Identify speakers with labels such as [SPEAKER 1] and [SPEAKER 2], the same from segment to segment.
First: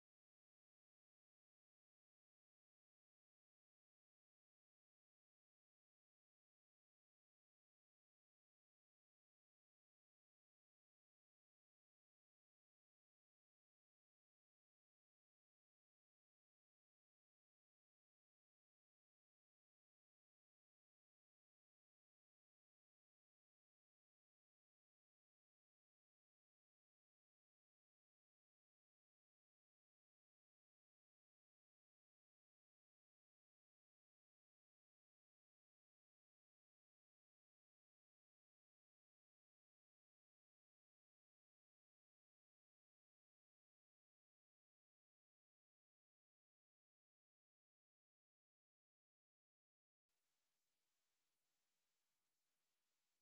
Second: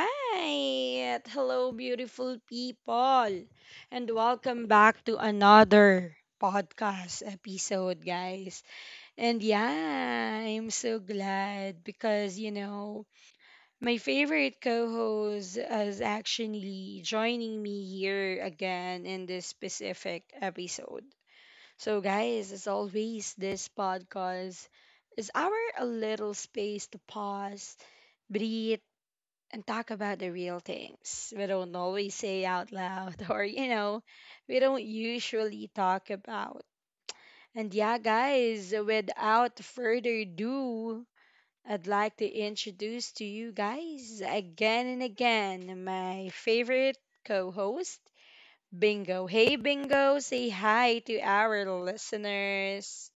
[SPEAKER 1] right. Hello, beautiful people. And welcome back to another podcast episode, guys. And yeah, I'm so glad because, my favorite co host is actually joining me here again in this specific episode. So, guys, as always, this podcast is our a little space to pause breathe and talk about the real things we don't always say out loud or, we don't usually talk about. And yeah, guys, without further ado, I'd like to introduce to you guys again and again my favorite co host, Bingo. Hey, Bingo, say hi to our listeners.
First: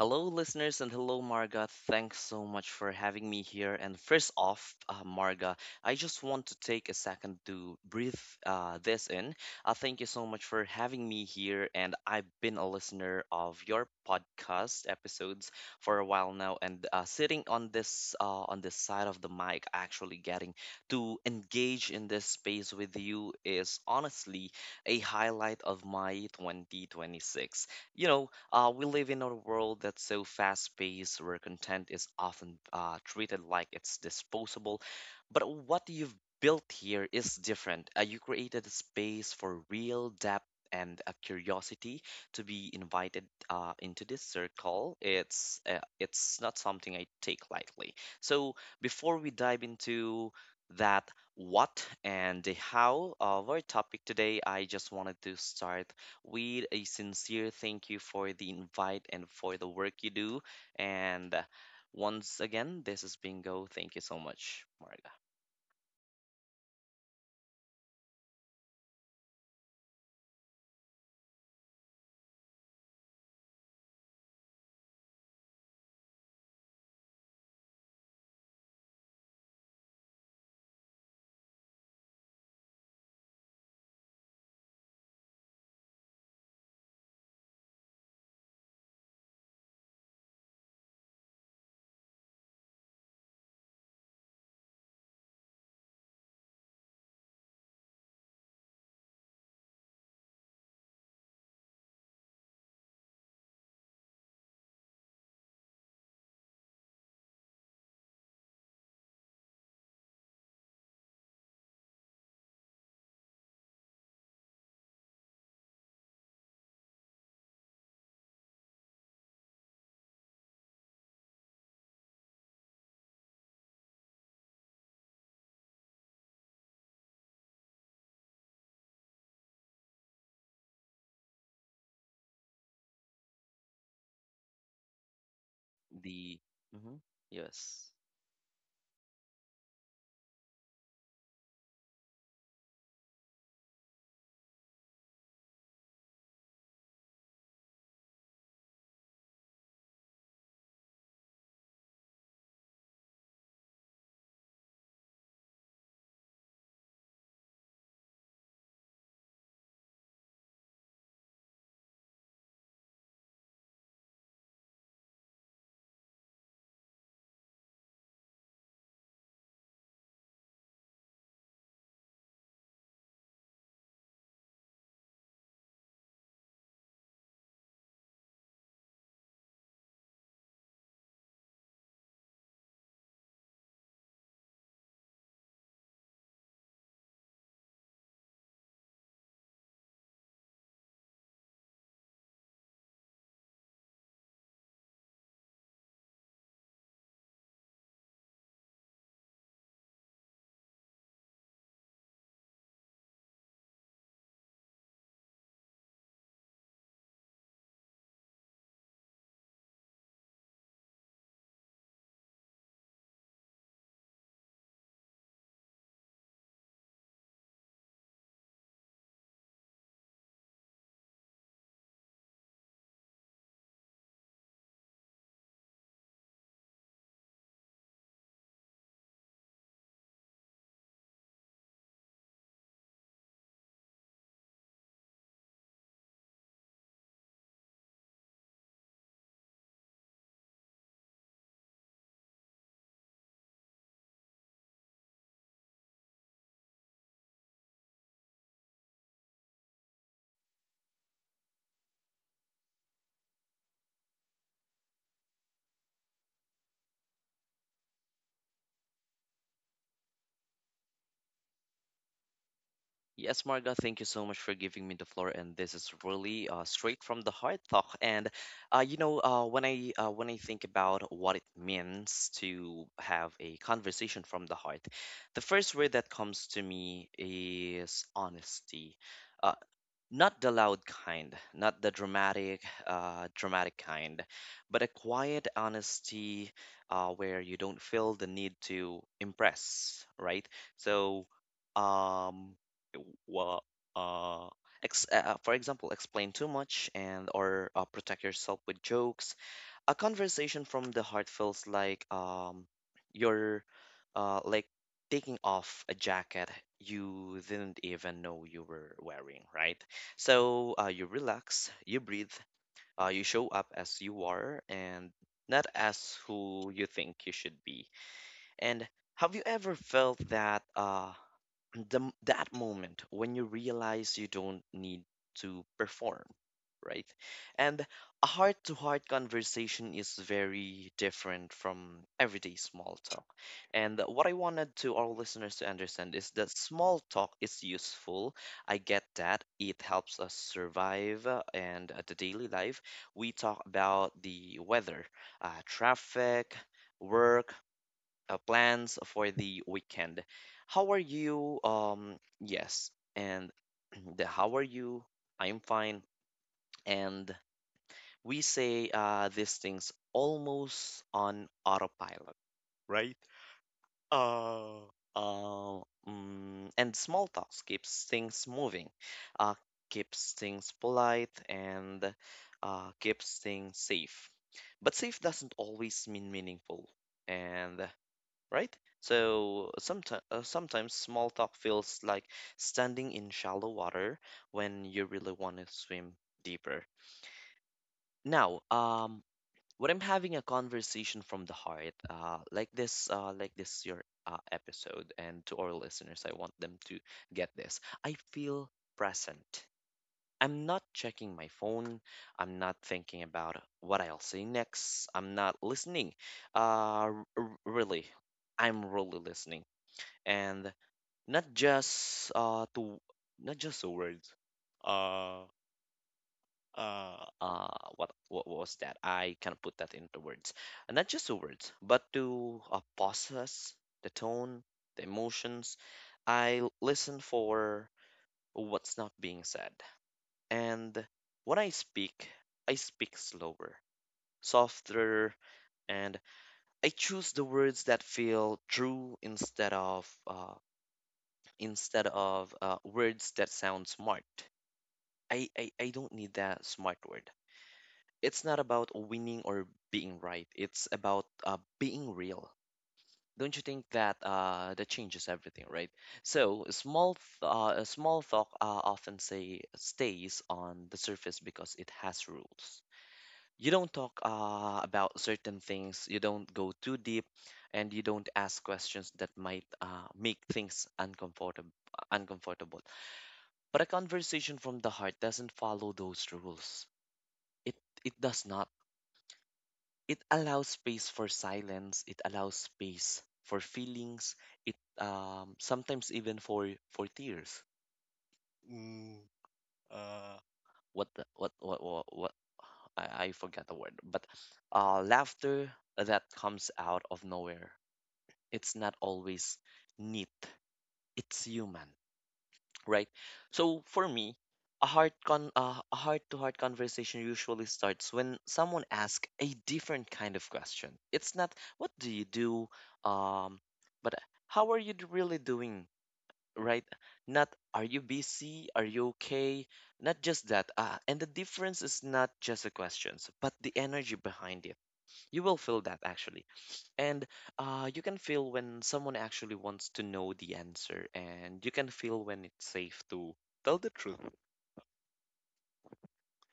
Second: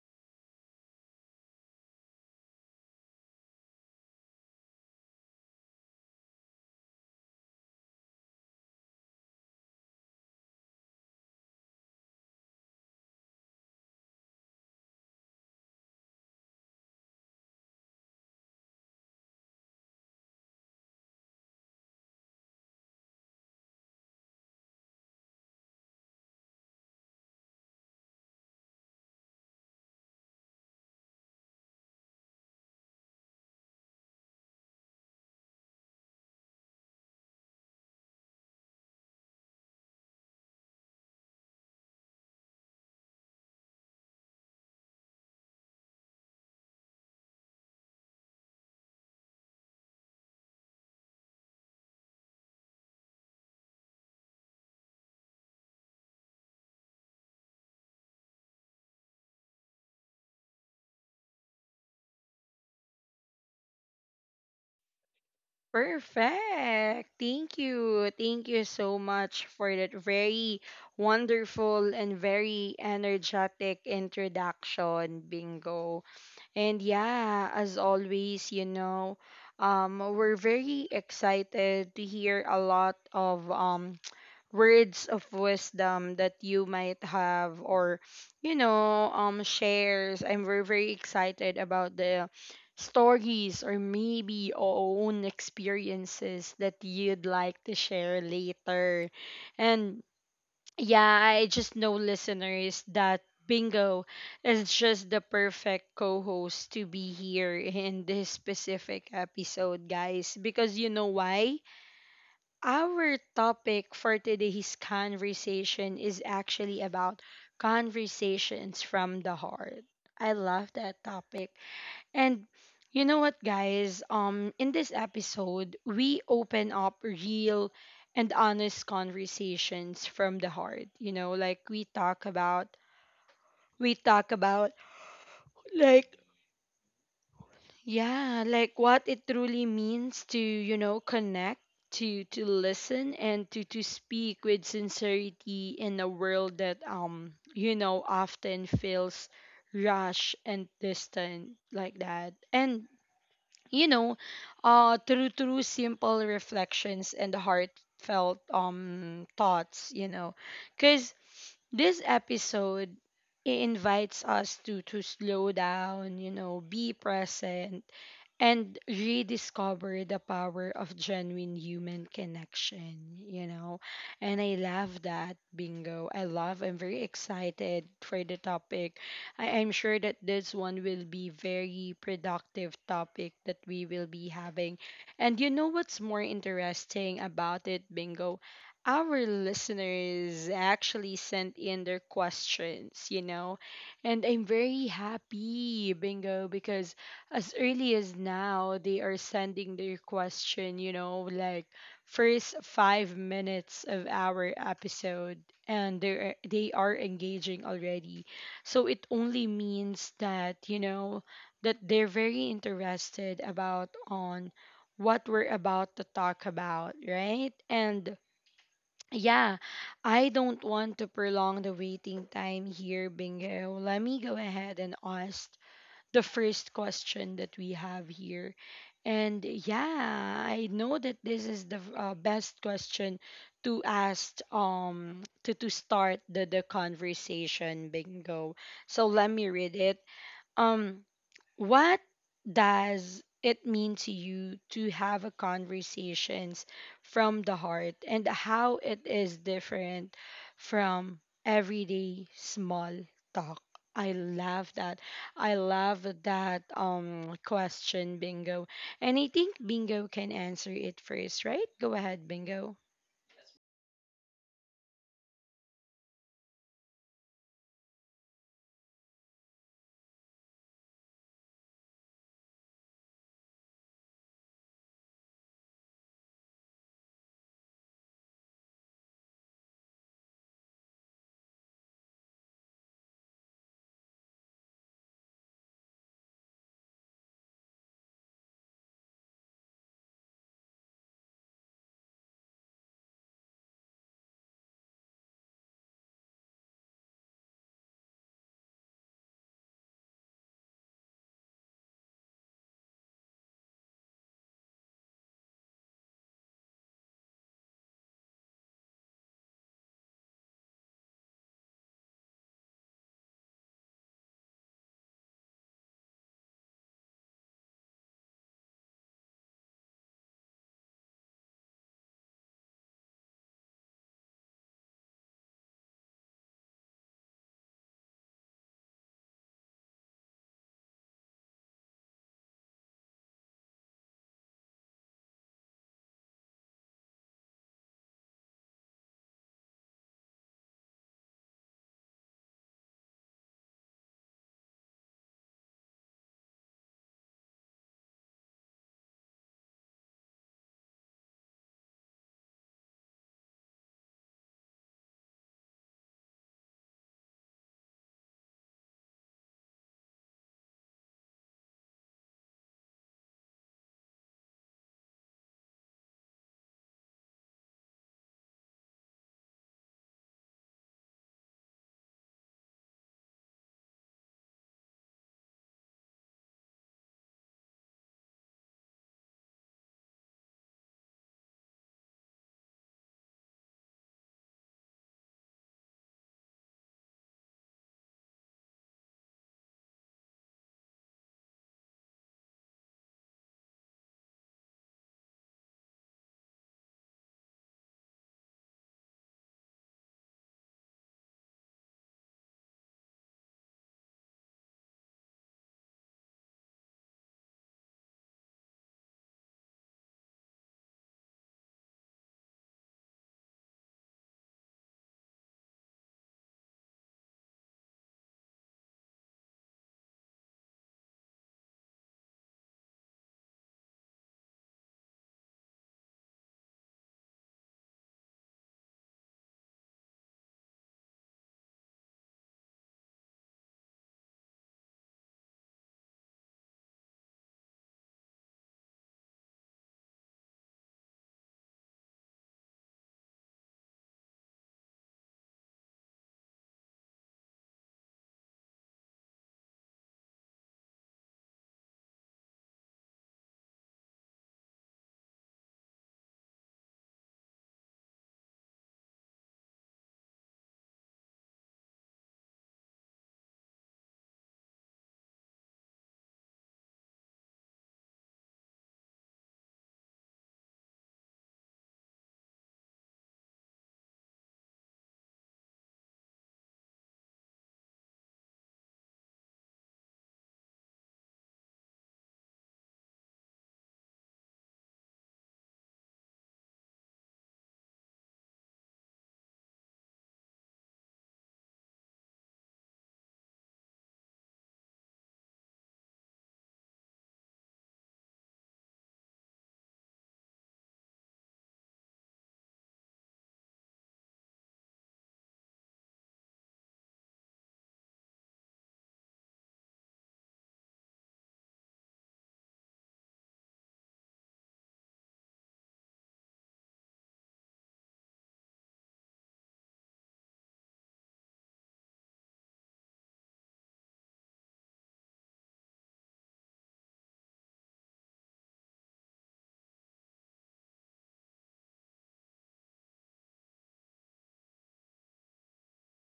[SPEAKER 2] Hello, listeners, and hello, Marga. Thanks so much for having me here. And first off, Marga, I just want to take a second to breathe this in. Thank you so much for having me here. And I've been a listener of your podcast episodes for a while now, and sitting on this side of the mic, actually getting to engage in this space with you is honestly a highlight of my 2026. you know we live in a world that's so fast-paced, where content is often treated like it's disposable. But what you've built here is different. You created a space for real depth and a curiosity to be invited into this circle. It's not something I take lightly. So before we dive into that what and the how of our topic today, I just wanted to start with a sincere thank you for the invite and for the work you do. And once again, this is Bingo. Thank you so much, Marga.
[SPEAKER 1] Perfect. Thank you. Thank you so much for that very wonderful and very energetic introduction, Bingo. And yeah, as always, we're very excited to hear a lot of words of wisdom that you might have or shares. I'm very excited about the stories or maybe own experiences that you'd like to share later. And yeah, I just know listeners that Bingo is just the perfect co-host to be here in this specific episode, guys, because you know why? Our topic for today's conversation is actually about conversations from the heart. I love that topic. And you know what, guys, in this episode, we open up real and honest conversations from the heart. You know, like we talk about, like,
[SPEAKER 2] The Mhm, yes.
[SPEAKER 1] yeah, like what it truly means to, you know, connect, to listen and to speak with sincerity in a world that you know, often feels rushed and distant like that. And you know, through simple reflections and heartfelt thoughts, you know. Cause. This episode invites us to slow down, you know, be present, and rediscover the power of genuine human connection, you know. And I love that, Bingo. I'm very excited for the topic. I'm sure that this one will be very productive topic that we will be having. And you know what's more interesting about it, Bingo? Our listeners actually sent in their questions, you know. And I'm very happy, Bingo, because as early as now, they are sending their question, you know, like first 5 minutes of our episode. And they are engaging already. So it only means that, you know, that they're very interested about on what we're about to talk about, right? And yeah, I don't want to prolong the waiting time here, Bingo. Let me go ahead and ask the first question that we have here. And yeah, I know that this is the best question to ask to start the conversation, Bingo. So let me read it. Um, what does it mean to you to have a conversations from the heart and how it is different from everyday small talk? I love that. I love that question, Bingo. And I think Bingo can answer it first, right? Go ahead, Bingo.
[SPEAKER 2] Yes, Marga, thank you so much for giving me the floor. And this is really straight from the heart talk. And when I think about what it means to have a conversation from the heart, the first word that comes to me is honesty. Uh, Not the loud kind, not the dramatic, dramatic kind, but a quiet honesty where you don't feel the need to impress, right? So, um, well, uh, ex for example, explain too much and or protect yourself with jokes. A conversation from the heart feels like you're like taking off a jacket you didn't even know you were wearing, right? So you relax, you breathe, you show up as you are and not as who you think you should be. And have you ever felt that? That moment when you realize you don't need to perform, right? And a heart to heart conversation is very different from everyday small talk, and what I wanted to our listeners to understand is that small talk is useful. I get that. It helps us survive and the daily life. We talk about the weather, traffic, work, plans for the weekend. How are you? Yes, and the how are you? I'm fine. And we say these things almost on autopilot, right? Uh, uh, and small talks keeps things moving, uh, keeps things polite, and keeps things safe. But safe doesn't always mean meaningful. And, right? So sometimes small talk feels like standing in shallow water when you really want to swim deeper. Now, when I'm having a conversation from the heart, like this your episode, and to our listeners, I want them to get this. I feel present. I'm not checking my phone. I'm not thinking about what I'll say next. I'm not listening. Really, I'm really listening and not just uh to not just the words, uh uh uh what was that I can't put that into words. And not just the words, but to process the tone, the emotions. Listen for what's not being said. And when I speak, I speak slower, softer, and I choose the words that feel true instead of words that sound smart. I don't need that smart word. It's not about winning or being right. It's about being real. Don't you think that changes everything, right? So small talk often say stays on the surface because it has rules. You don't talk about certain things. You don't go too deep, and you don't ask questions that might make things uncomfortable. Uncomfortable. But a conversation from the heart doesn't follow those rules. It it does not. It allows space for silence. It allows space for feelings. It sometimes even for tears. What the- what I forget the word. But uh, laughter that comes out of nowhere. It's not always neat. It's human, right? So for me, a heart-to-heart conversation usually starts when someone asks a different kind of question. It's not what do you do, um, but how are you d- really doing, right? Not are you busy, are you okay? Not just that. And the difference is not just the questions, but the energy behind it. You will feel that actually, and you can feel when someone actually wants to know the answer, and you can feel when it's safe to tell the truth.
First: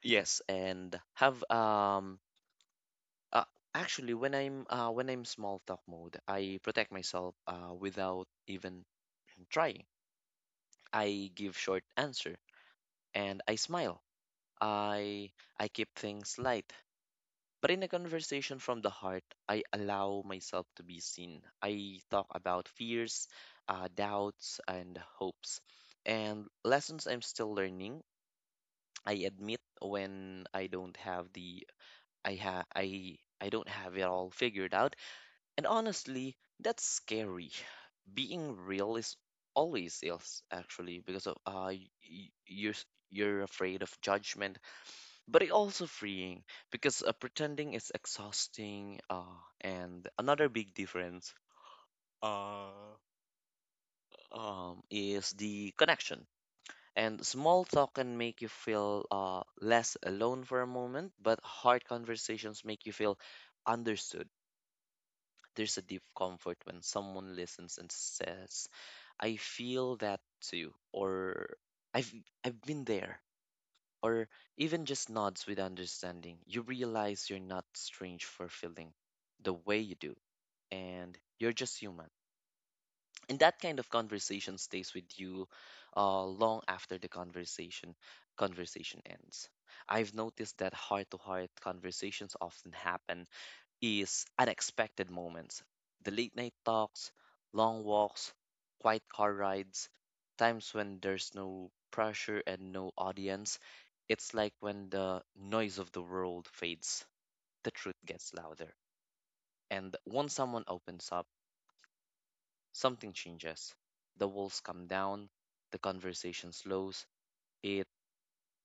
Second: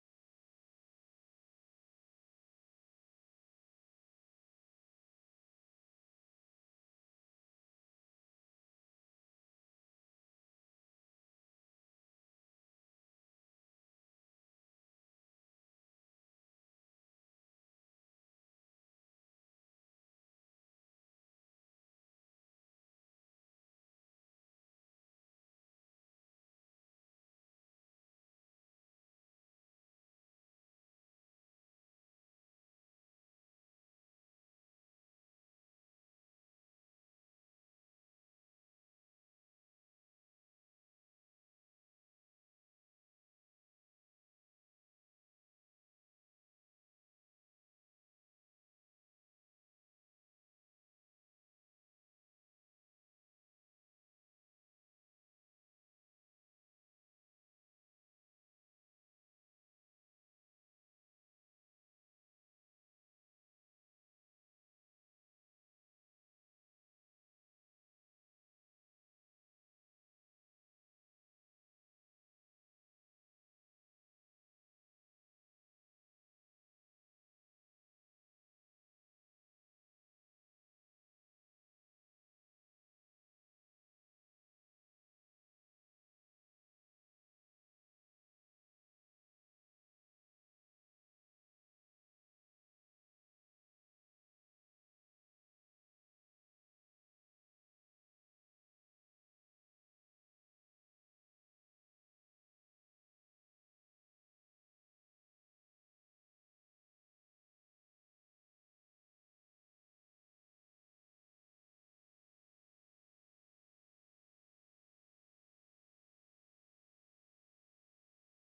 [SPEAKER 2] Yes, and have uh, actually when I'm small talk mode, I protect myself without even trying. I give short answer and I smile. I I keep things light. But in a conversation from the heart, I allow myself to be seen. I talk about fears, doubts, and hopes, and lessons I'm still learning. I admit when I don't have the I ha I don't have it all figured out, and honestly, that's scary. Being real is actually, because of you're you're afraid of judgment, but it also freeing, because pretending is exhausting. And another big difference, uh, is the connection. And small talk can make you feel less alone for a moment, but hard conversations make you feel understood. There's a deep comfort when someone listens and says, I feel that too, or i've I've been there, or even just nods with understanding. You realize you're not strange for feeling the way you do, and you're just human. And that kind of conversation stays with you long after the conversation conversation ends. I've noticed that heart to heart conversations often happen is unexpected moments. The late night talks, long walks, quiet car rides, times when there's no pressure and no audience. It's like when the noise of the world fades, the truth gets louder. And once someone opens up, something changes. The walls come down, the conversation slows, it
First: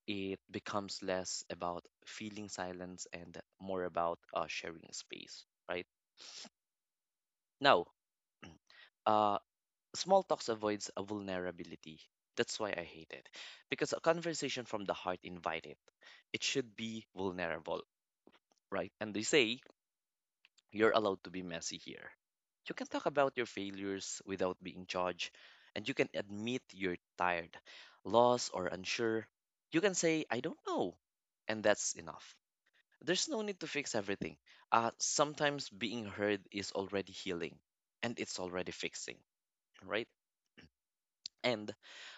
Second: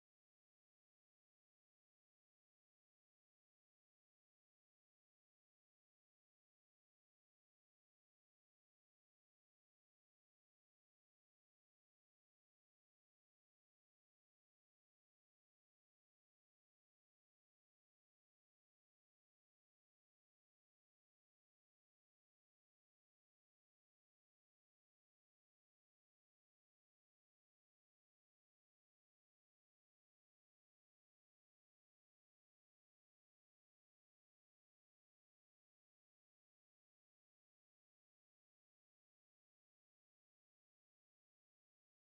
[SPEAKER 2] it becomes less about feeling silence and more about sharing space, right? Now, uh, small talks avoids a vulnerability. That's why I hate it. Because a conversation from the heart invite it. It should be vulnerable, right? And they say you're allowed to be messy here. You can talk about your failures without being judged, and you can admit you're tired, lost, or unsure. You can say, I don't know, and that's enough. There's no need to fix everything. Sometimes being heard is already healing, and it's already fixing, right? And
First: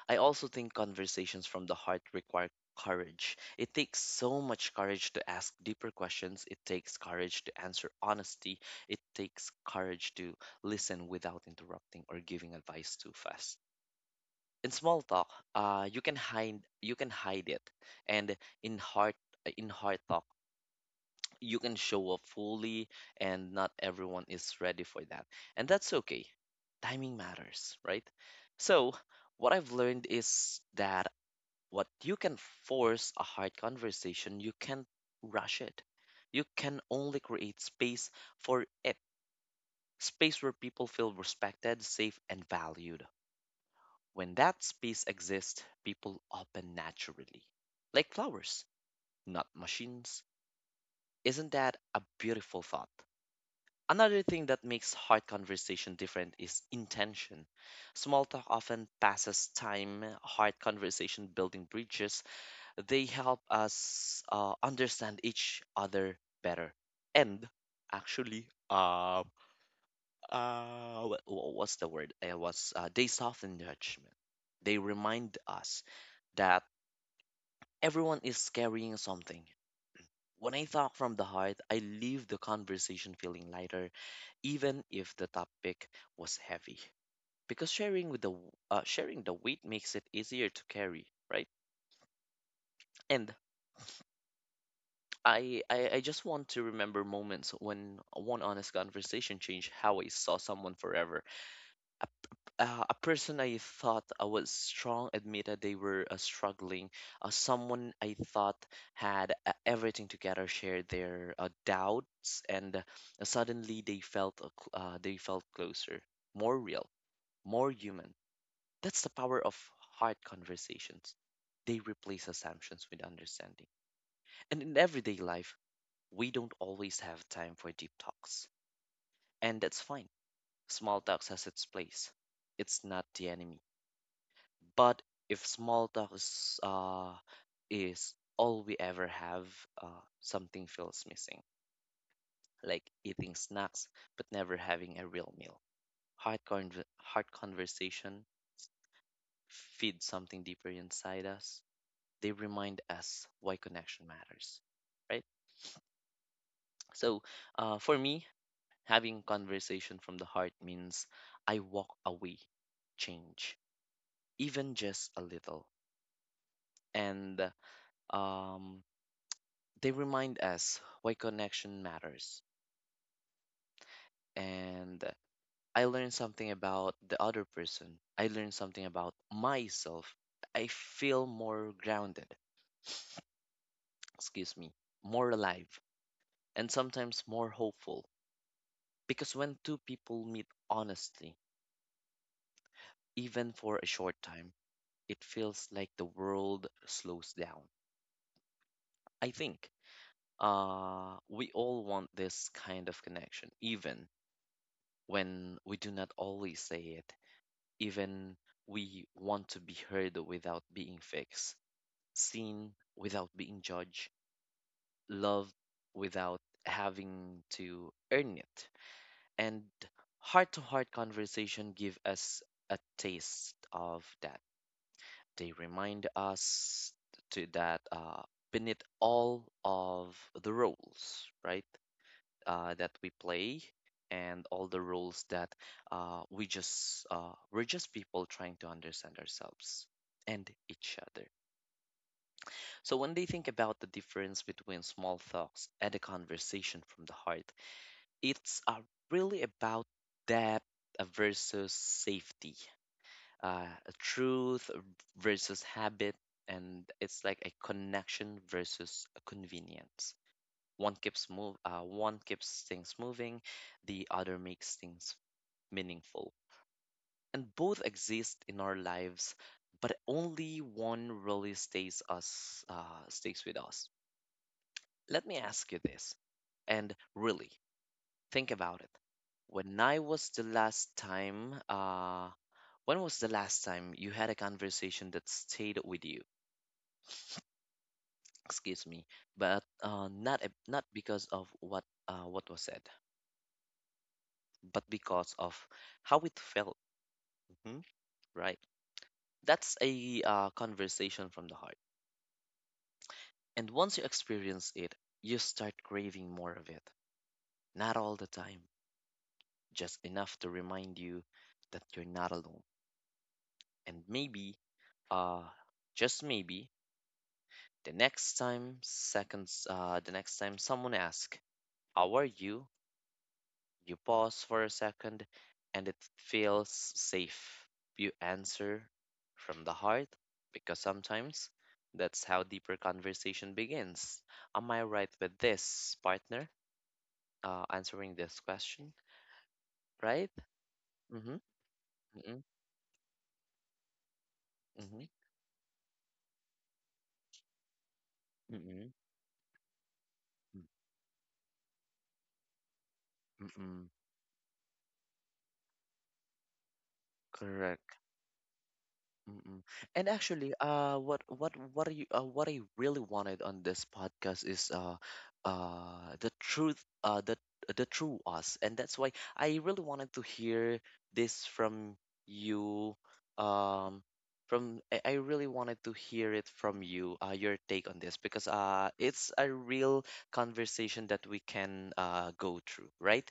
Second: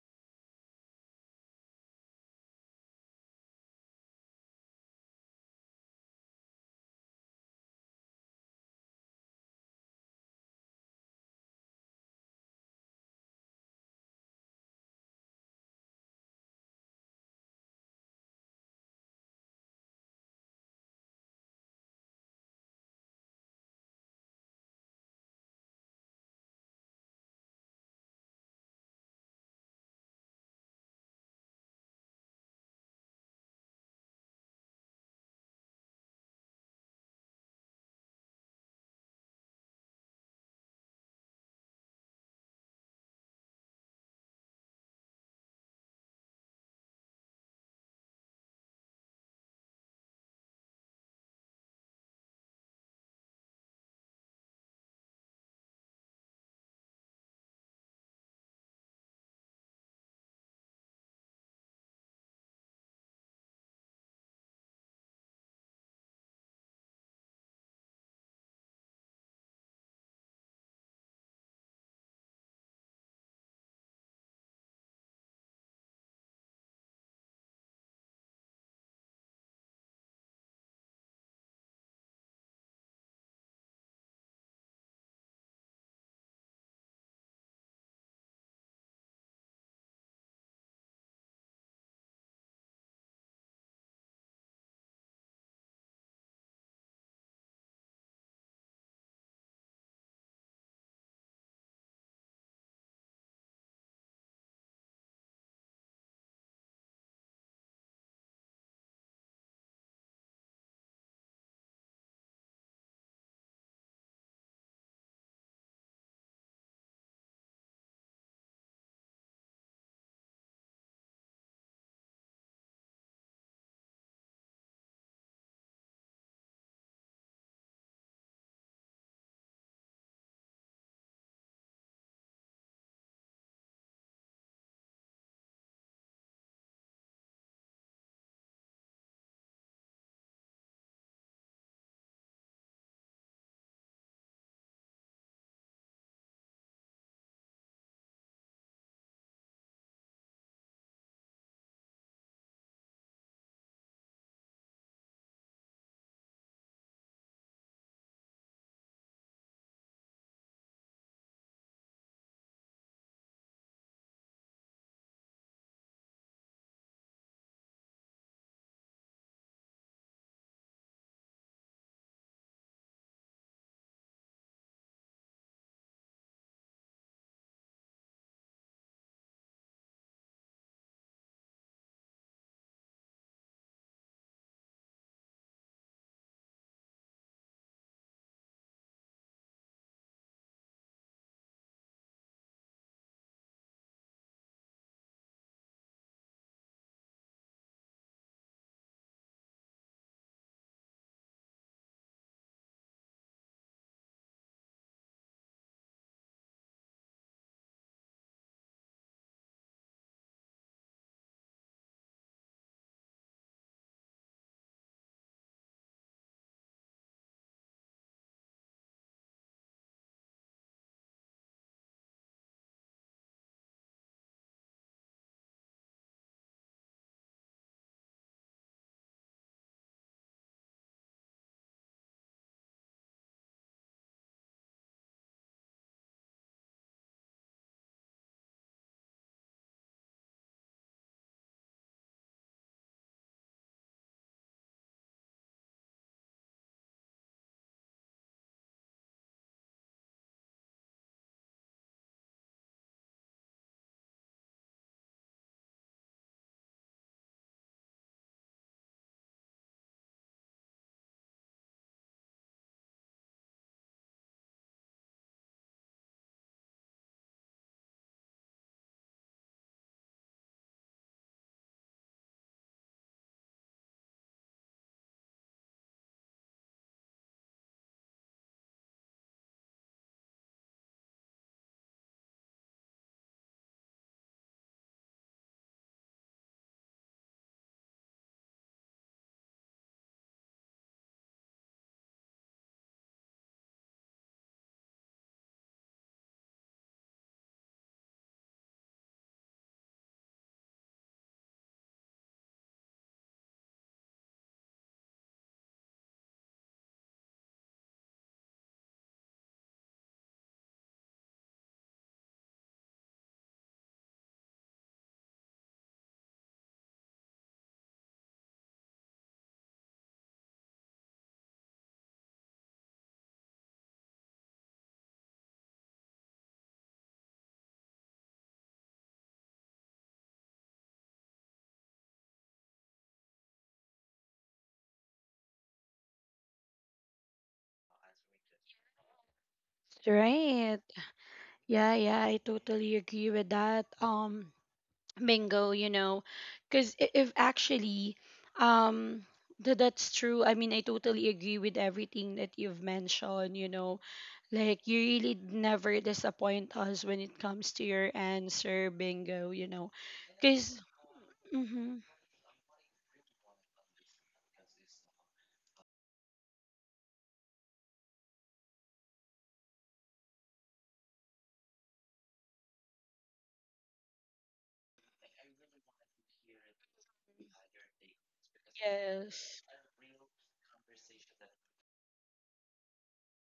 [SPEAKER 2] I also think conversations from the heart require courage. It takes so much courage to ask deeper questions. It takes courage to answer honesty. It takes courage to listen without interrupting or giving advice too fast. In small talk, you can hide, you can hide it, and in heart in heart talk you can show up fully, and not everyone is ready for that, and that's okay. Timing matters, right? So what I've learned is that what you can force a hard conversation. You can't rush it. You can only create space for it, space where people feel respected, safe, and valued. When that space exists, people open naturally, like flowers, not machines. Isn't that a beautiful thought? Another thing that makes hard conversation different is intention. Small talk often passes time, hard conversation building bridges. They help us understand each other better. And actually, wha- wha- what's the word? It was they soften judgment. They remind us that everyone is carrying something. When I talk from the heart, I leave the conversation feeling lighter even if the topic was heavy. Because sharing the weight makes it easier to carry, right? And I just want to remember moments when one honest conversation changed how I saw someone forever. A, p- a person I thought I was strong admitted they were struggling. Someone I thought had everything together shared their doubts, and suddenly they felt they felt closer, more real, more human. That's the power of hard conversations. They replace assumptions with understanding. And in everyday life, we don't always have time for deep talks. And that's fine. Small talks has its place. It's not the enemy. But if small talks is all we ever have, something feels missing. Like eating snacks but never having a real meal. Hard conversation feeds something deeper inside us. They remind us why connection matters, right? So for me, having conversation from the heart means I walk away, change, even just a little. And um, they remind us why connection matters. And I learn something about the other person, I learn something about myself. I feel more grounded, excuse me, more alive, and sometimes more hopeful. Because when two people meet honestly, even for a short time, it feels like the world slows down. I think we all want this kind of connection, even when we do not always say it, even we want to be heard without being fixed, seen without being judged, loved without having to earn it. And heart to heart conversation give us a taste of that. They remind us to that beneath all of the roles, right, that we play and all the roles that we're just people trying to understand ourselves and each other. So when they think about the difference between small talks and a conversation from the heart, it's really about depth versus safety, uh, truth versus habit, and it's like a connection versus a convenience. One keeps things moving, the other makes things meaningful, and both exist in our lives, but only one really stays with us. Let me ask you this, and really think about it. When I was the last time, uh, when was the last time you had a conversation that stayed with you? Excuse me, but not because of what was said, but because of how it felt. Mhm. Right, that's a conversation from the heart, and once you experience it, you start craving more of it, not all the time, just enough to remind you that you're not alone. And maybe, uh just maybe, the next time someone asks how are you, you pause for a second, and it feels safe. You answer from the heart, because sometimes that's how deeper conversation begins. Am I right with this, partner? Answering this question, right?
[SPEAKER 1] Right.
[SPEAKER 2] Mm-hmm.
[SPEAKER 1] Yeah, yeah,
[SPEAKER 2] Mm-hmm.
[SPEAKER 1] I totally agree with that.
[SPEAKER 2] Mm-hmm.
[SPEAKER 1] Bingo you know because if actually
[SPEAKER 2] Mm-hmm.
[SPEAKER 1] um th- that's true. I mean, I
[SPEAKER 2] Mm-hmm.
[SPEAKER 1] totally agree with everything that you've mentioned, you know,
[SPEAKER 2] Mm-hmm.
[SPEAKER 1] like you really never disappoint us when it comes to your
[SPEAKER 2] Correct.
[SPEAKER 1] answer, Bingo, you
[SPEAKER 2] Mm-mm.
[SPEAKER 1] know,
[SPEAKER 2] And actually,
[SPEAKER 1] because mm-hmm,
[SPEAKER 2] what I really wanted on this podcast is the truth, uh, the the true us, and that's why I really wanted to hear this from you. Um, from I, really wanted to hear it from you, your take on this, because it's
[SPEAKER 1] yes.
[SPEAKER 2] a real conversation that we can go through, right?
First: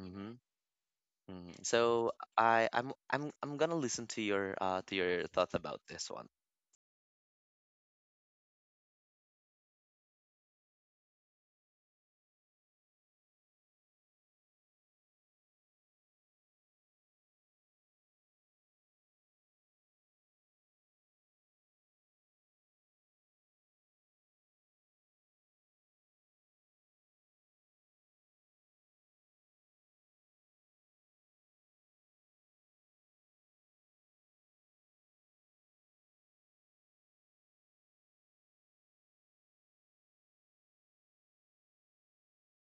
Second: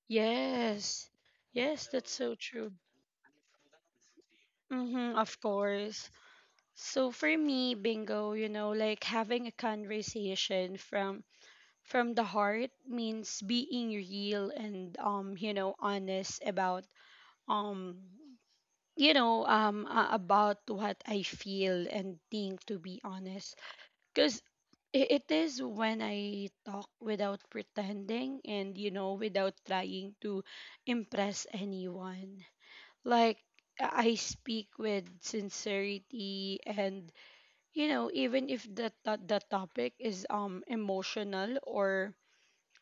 [SPEAKER 2] Mm-hmm.
[SPEAKER 1] Yes.
[SPEAKER 2] Mhm.
[SPEAKER 1] Yes,
[SPEAKER 2] So
[SPEAKER 1] that's so
[SPEAKER 2] I
[SPEAKER 1] true.
[SPEAKER 2] I'm gonna listen to
[SPEAKER 1] Mm-hmm,
[SPEAKER 2] your
[SPEAKER 1] of
[SPEAKER 2] thoughts about this
[SPEAKER 1] course.
[SPEAKER 2] one.
[SPEAKER 1] So for me, Bingo, you know, like having a conversation from the heart means being real and, you know, honest about um about what I feel and think, to be honest. Cuz it is when I talk without pretending and, you know, without trying to impress anyone. Like, I speak with sincerity and, you know, even if the topic is emotional or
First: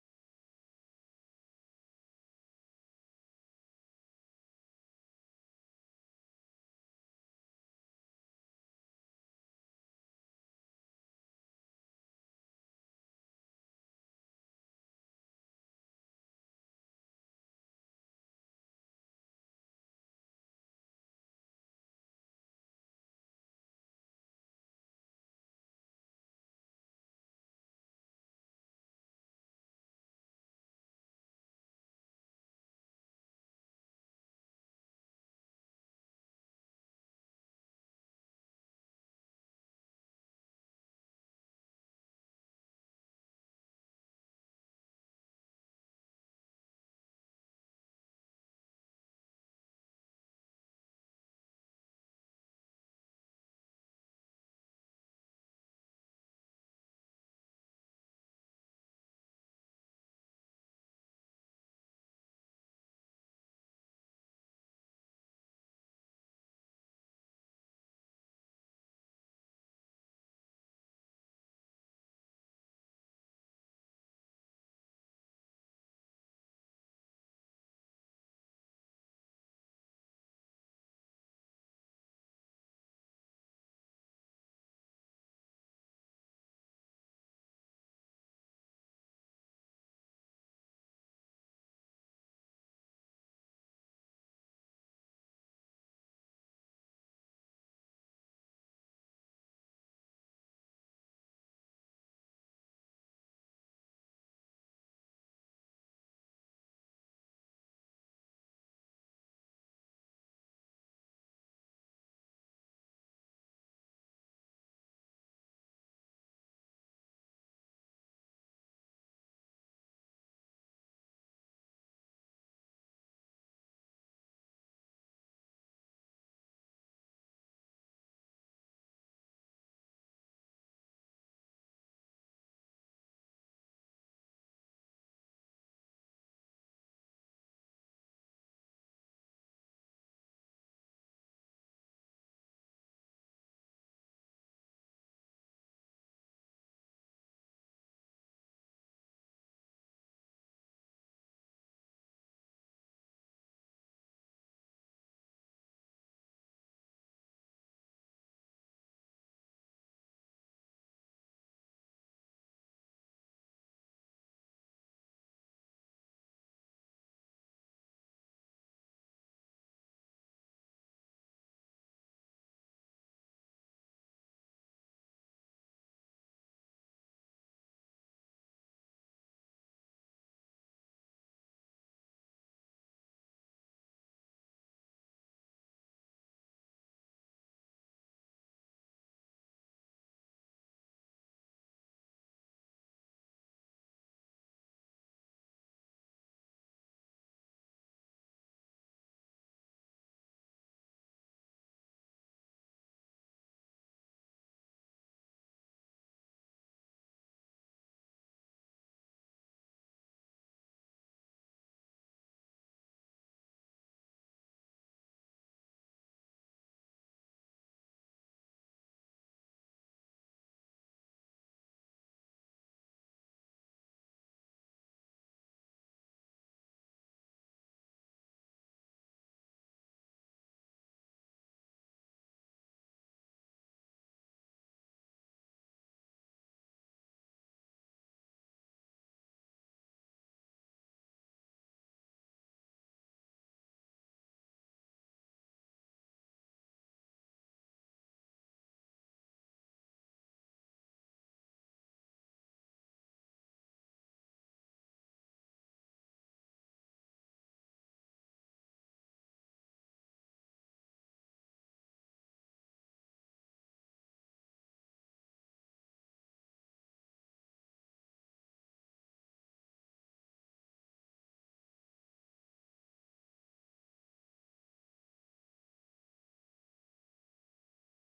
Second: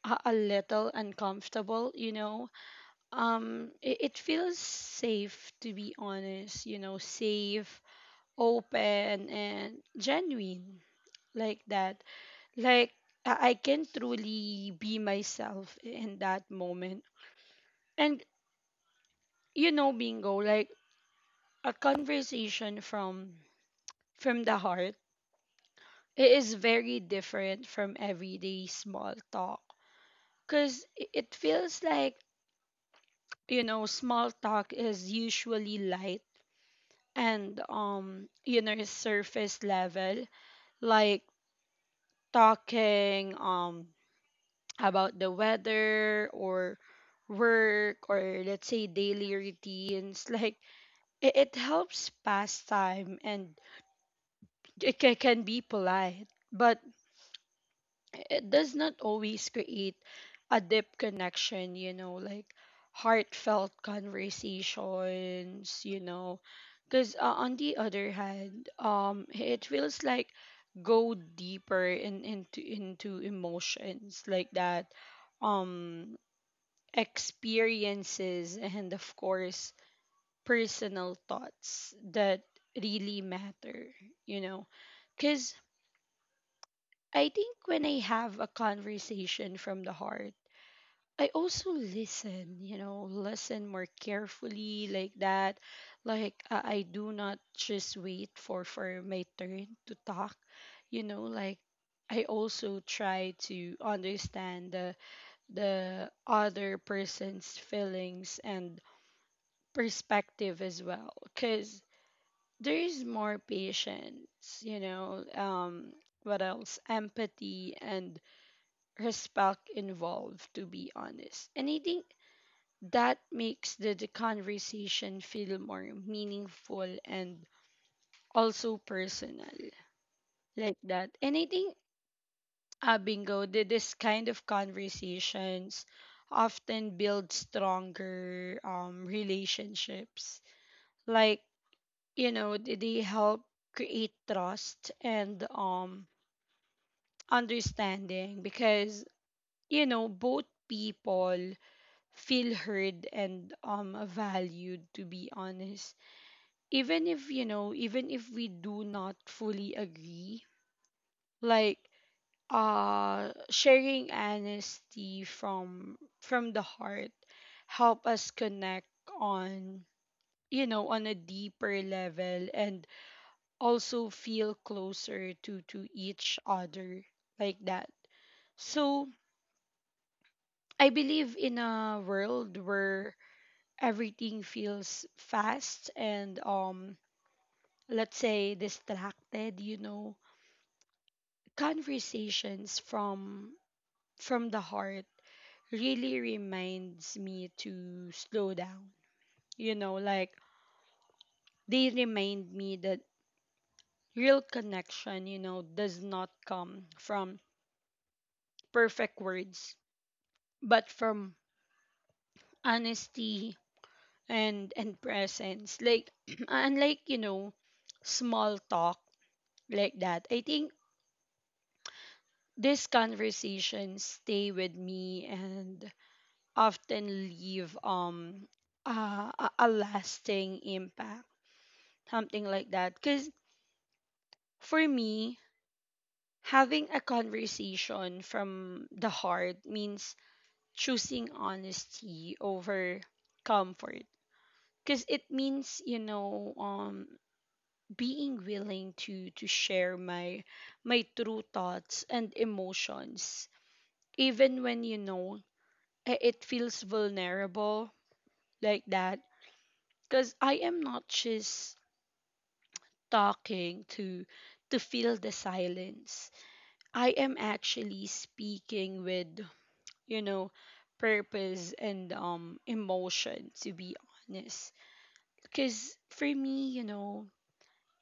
[SPEAKER 1] a little uncomfortable, you know, it, it feels safe to be honest, you know, safe, open and genuine, like that. Like, I can truly be myself in that moment. And you know, Bingo, like a conversation from the heart, it is very different from everyday small talk. Because it feels like, you know, small talk is usually light and, you know, surface level, like talking about the weather or work or let's say daily routines. Like, it helps pass time and it can be polite. But it does not always create a deep connection, you know, like heartfelt conversations, you know. Because on the other hand, it feels like go deeper into emotions like that, um, experiences, and of course, personal thoughts that really matter, you know. Because I think when I have a conversation from the heart, I also listen, you know, listen more carefully like that. Like, I do not just wait for my turn to talk, you know, like I also try to understand the other person's feelings and perspective as well. Cuz there is more patience, you know, um, what else? Empathy and respect involved, to be honest. And I think that makes the conversation feel more meaningful and also personal, like that. And I think, Bingo, this kind of conversations often build stronger relationships. Like, you know, they help create trust and, understanding because, you know, both people feel heard and valued, to be honest. Even if you know, even if we do not fully agree, like, sharing honesty from the heart help us connect on, you know, on a deeper level and also feel closer to each other, like that. So I believe in a world where everything feels fast and, let's say distracted, you know, conversations from the heart really reminds me to slow down, you know, like they remind me that real connection, you know, does not come from perfect words but from honesty and presence, like unlike, you know, small talk, like that. I think these conversations stay with me and often leave a lasting impact, something like that. Because for me, having a conversation from the heart means choosing honesty over comfort. Because it means, you know, being willing to share my true thoughts and emotions even when, you know, it feels vulnerable, like that. Because I am not just talking to feel the silence. I am actually speaking with, you know, purpose and emotion, to be honest. Because for me, you know,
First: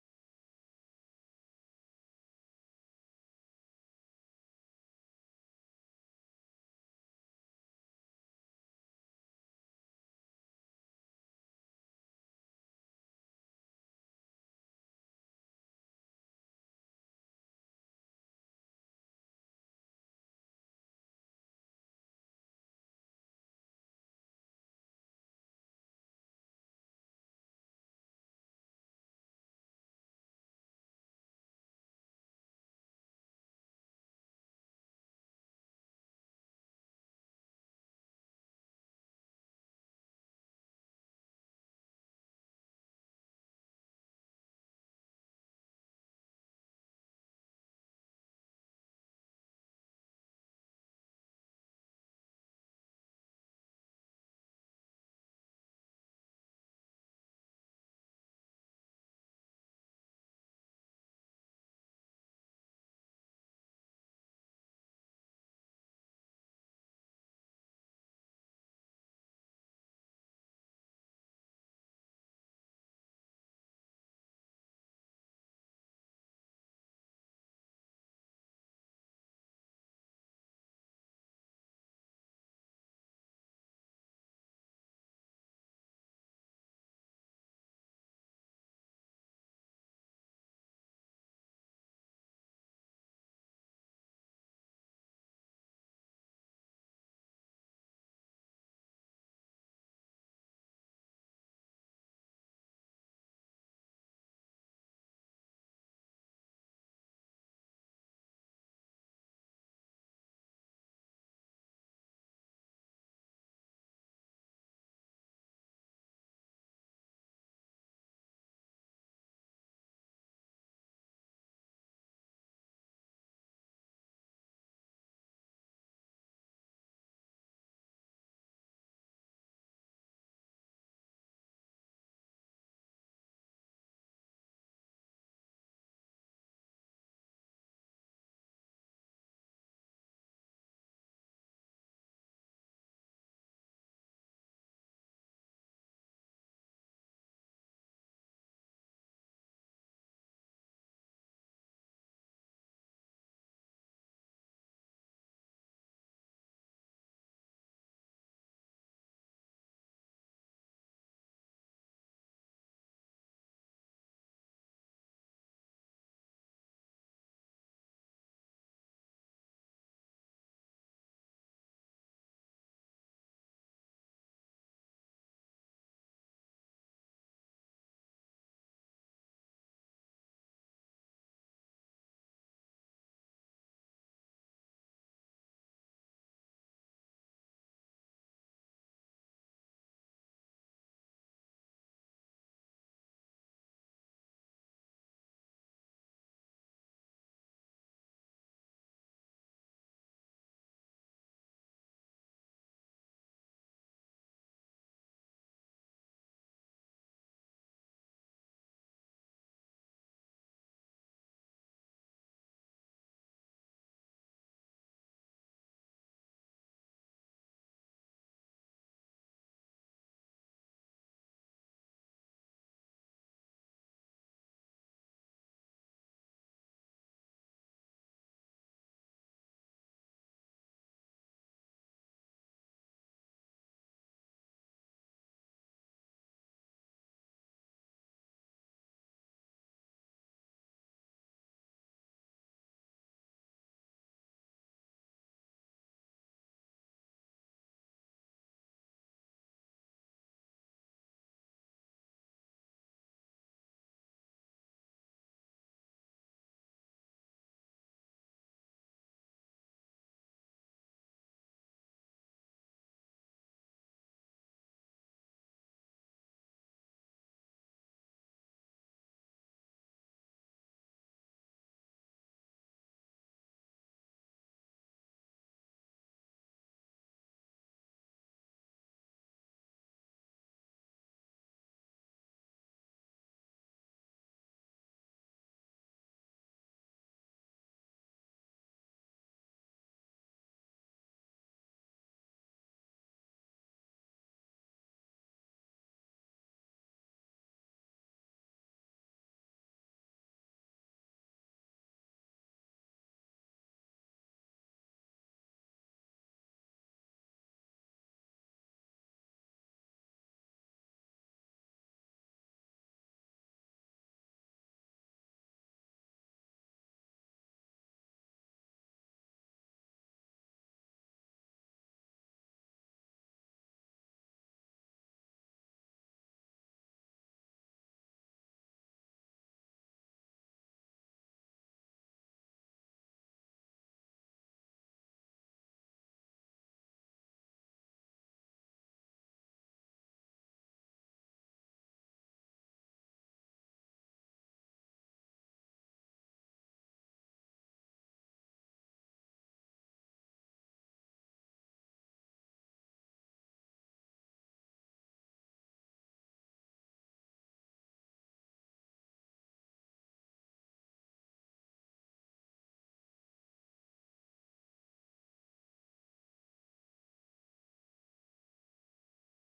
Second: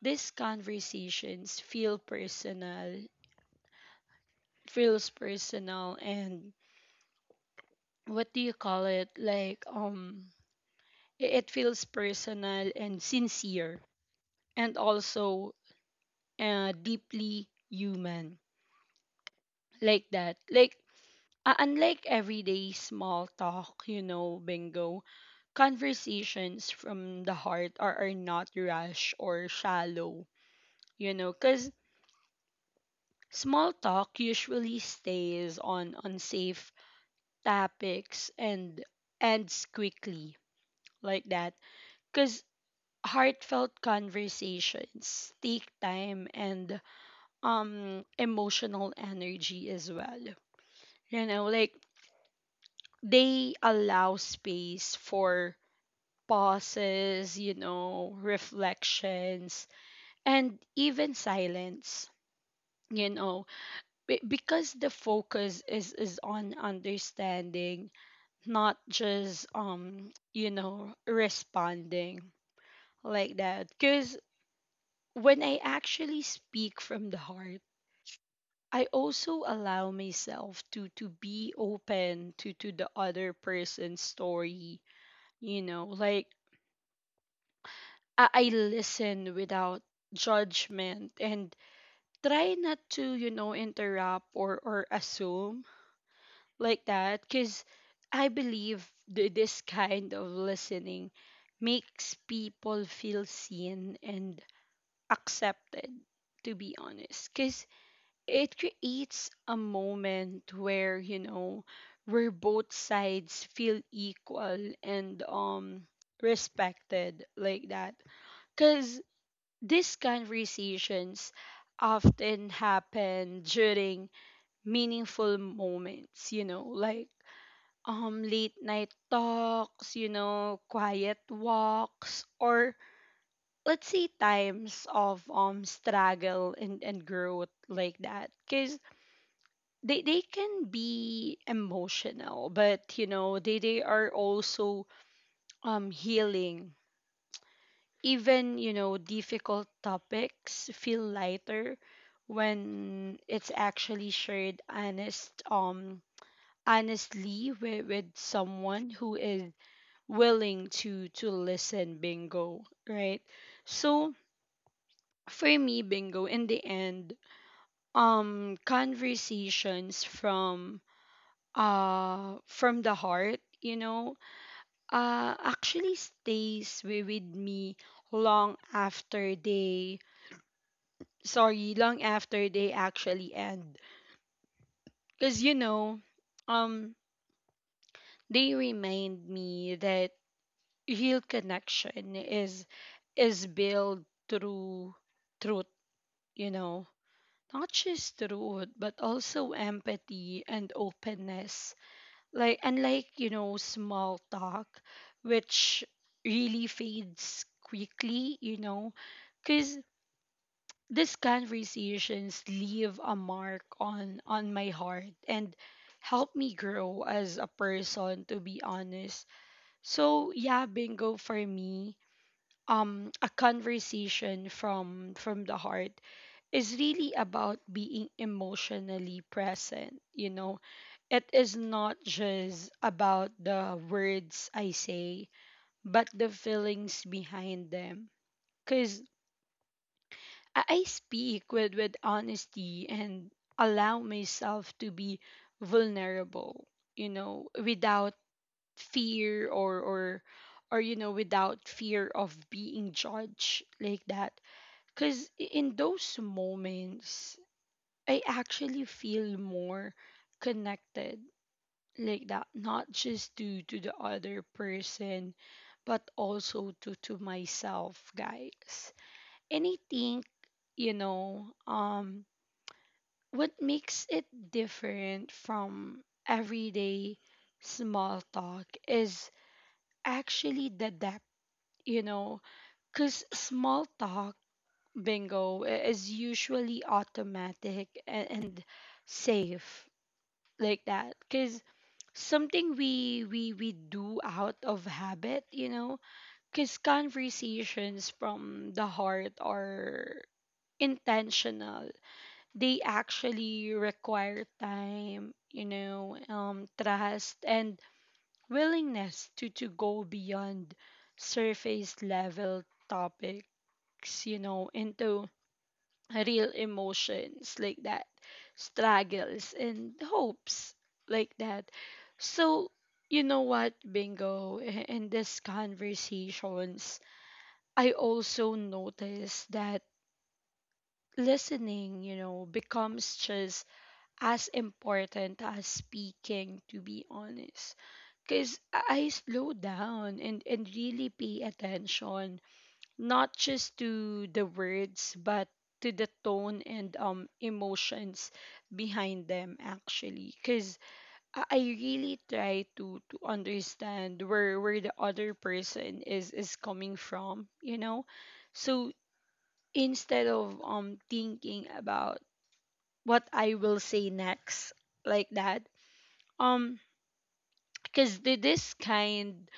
[SPEAKER 1] these conversations feel personal feels personal and what do you call it, like, it feels personal and sincere and also, deeply human, like that. Like, unlike everyday small talk, you know, Bingo, conversations from the heart are not rash or shallow, you know, because small talk usually stays on unsafe topics and ends quickly, like that. Because heartfelt conversations take time and emotional energy as well, you know, like they allow space for pauses, you know, reflections and even silence, you know. Be- because the focus is on understanding, not just, you know, responding, like that. Because when I actually speak from the heart, I also allow myself to be open to the other person's story, you know. Like, I listen without judgment and try not to, you know, interrupt or assume, like that. Because I believe this kind of listening makes people feel seen and accepted, to be honest. Because it creates a moment where, you know, where both sides feel equal and, respected, like that. Because these conversations often happen during meaningful moments, you know, like late night talks, you know, quiet walks, or let's say times of struggle and growth, like that. Cause they can be emotional, but you know, they are also healing. Even you know, difficult topics feel lighter when it's actually shared honestly with someone who is willing to listen, Bingo, right? So for me, Bingo, in the end, conversations from the heart, you know, actually stays with me long after they long after they actually end. Because, you know, um, they remind me that real connection is built through truth, you know, not just truth, but also empathy and openness. Like, unlike, you know, small talk, which really fades quickly, you know, because these conversations leave a mark on my heart and help me grow as a person, to be honest. So yeah, Bingo, for me, a conversation from the heart is really about being emotionally present, you know. It is not just about the words I say, but the feelings behind them. Cuz I speak with honesty and allow myself to be vulnerable, without fear or you know without fear of being judged, like that. Cuz in those moments I actually feel more connected, like that, not just to the other person, but also to myself, guys. And I think you know um what makes it different from everyday small talk is actually the depth, you know, because small talk, bingo, is usually automatic and safe, like that, because something we do out of habit, because conversations from the heart are intentional. They actually require time, trust and willingness to go beyond surface level topics, into real emotions, like that, struggles and hopes, like that. So, Bingo, in these conversations, I also noticed that listening, becomes just as important as speaking, to be honest, because I slow down and really pay attention, not just to the words but to the tone and emotions behind them, actually, because I really try to understand where the other person is coming from, so instead of thinking about what I will say next, like that. um because the, this kind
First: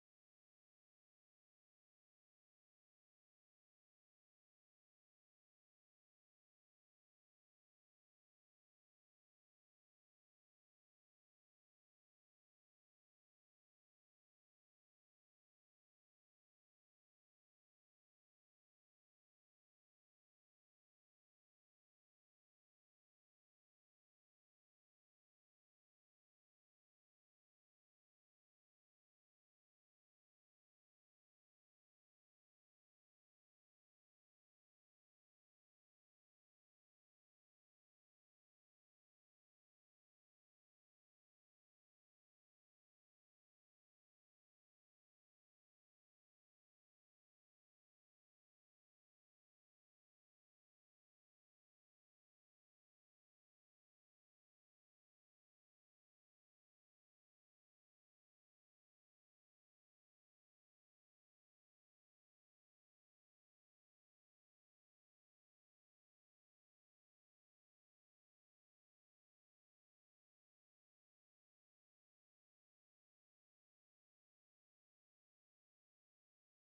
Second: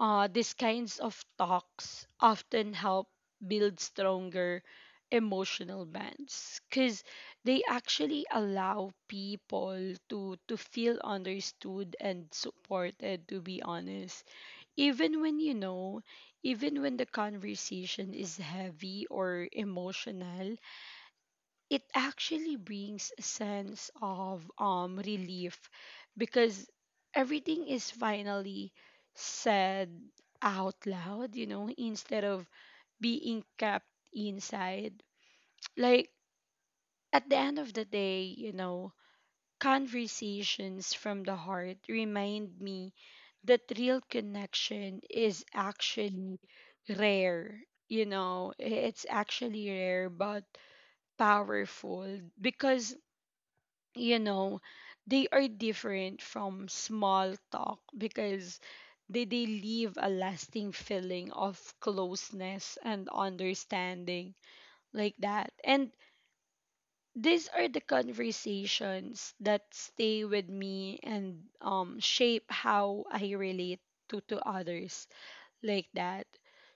[SPEAKER 1] uh these kinds of talks often help build stronger emotional bonds, because they actually allow people to feel understood and supported, to be honest. Even when even when the conversation is heavy or emotional, it actually brings a sense of relief, because everything is finally said out loud, instead of being kept inside, like. At the end of the day, conversations from the heart remind me that real connection is actually rare. It's actually rare but powerful, because, you know, they are different from small talk, because they leave a lasting feeling of closeness and understanding, like that. And these are the conversations that stay with me and shape how I relate to others, like that.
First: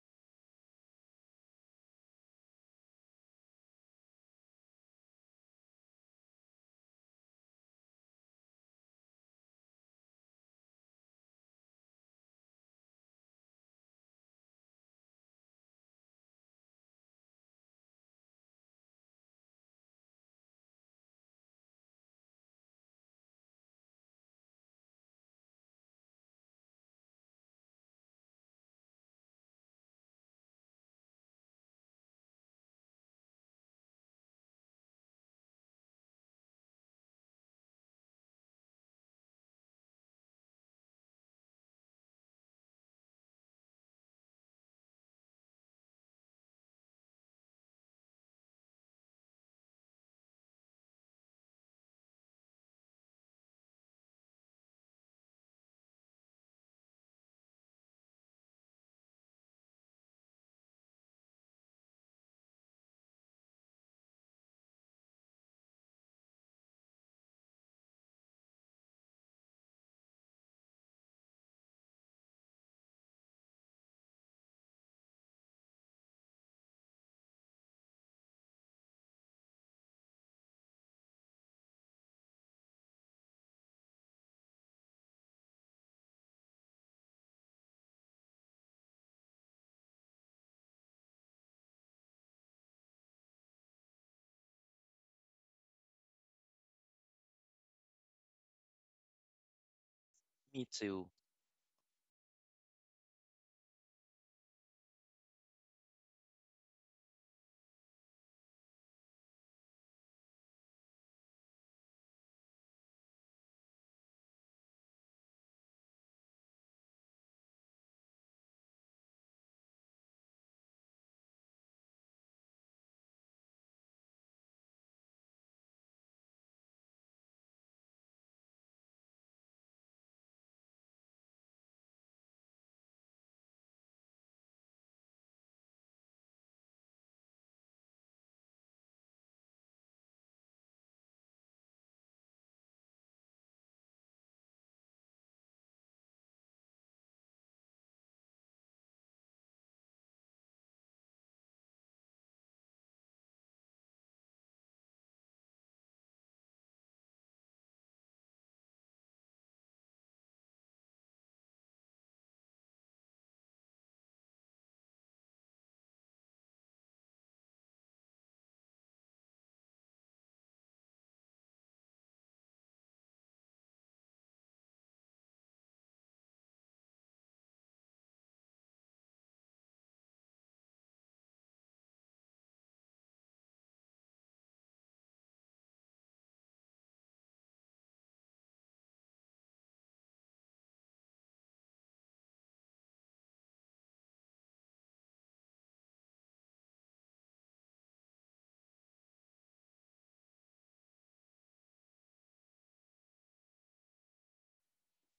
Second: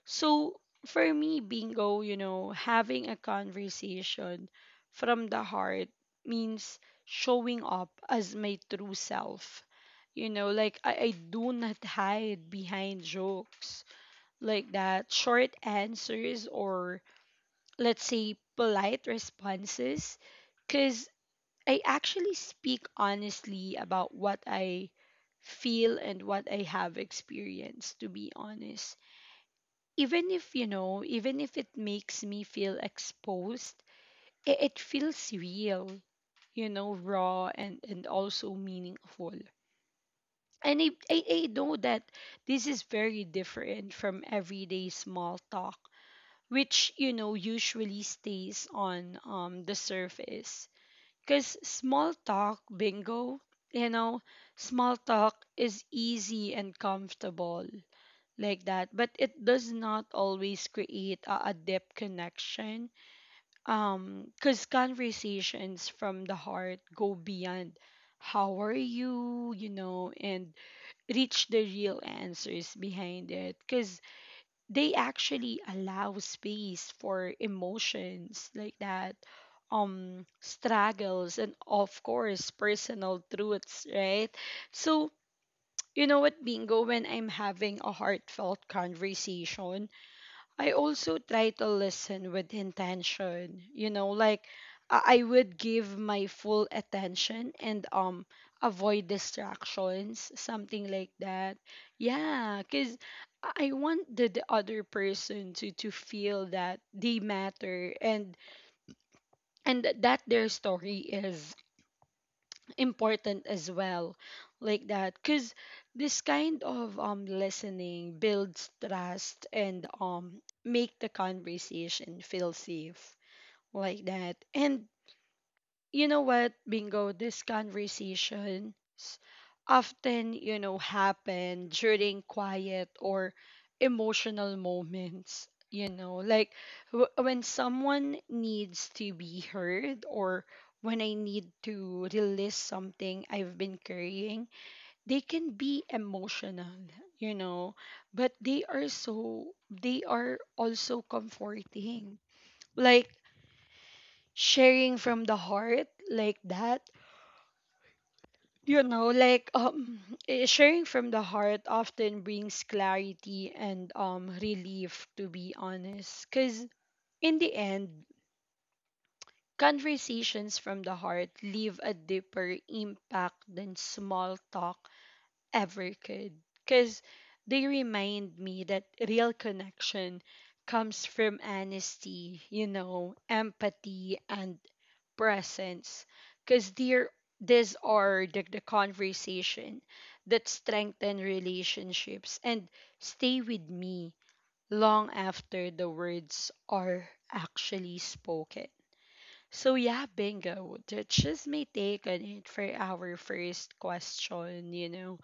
[SPEAKER 1] So for me, bingo, having a conversation from the heart means showing up as my true self. Like I do not hide behind jokes, like that, short answers, or, let's say, polite responses, because I actually speak honestly about what I feel and what I have experienced, to be honest, even if even if it makes me feel exposed. It feels real, raw and also meaningful. And I know that this is very different from everyday small talk, which, usually stays on the surface. Because small talk, bingo, you know small talk is easy and comfortable, like that, but it does not always create a deep connection. Because conversations from the heart go beyond how are you, you know and reach the real answers behind it, because they actually allow space for emotions, like that, struggles, and of course personal truths, right? So, you know what bingo when I'm having a heartfelt conversation, I also try to listen with intention, like I would give my full attention and avoid distractions,
[SPEAKER 2] Me
[SPEAKER 1] something like
[SPEAKER 2] too.
[SPEAKER 1] that. Yeah, cuz I want the other person to feel that they matter, and that their story is important as well, like that, because this kind of listening builds trust and make the conversation feel safe, like that. And Bingo, these conversations often, happen during quiet or emotional moments, like when someone needs to be heard, or when I need to release something I've been carrying. They can be emotional, you know, but they are so, they are also comforting. Like sharing from the heart, like that, you know like um sharing from the heart often brings clarity and relief, to be honest, because in the end, conversations from the heart leave a deeper impact than small talk ever could, because they remind me that real connection comes from honesty, empathy and presence, because they're, these are the conversation that strengthen relationships and stay with me long after the words are actually spoken. So yeah, bingo, that's just my take on it for our first question,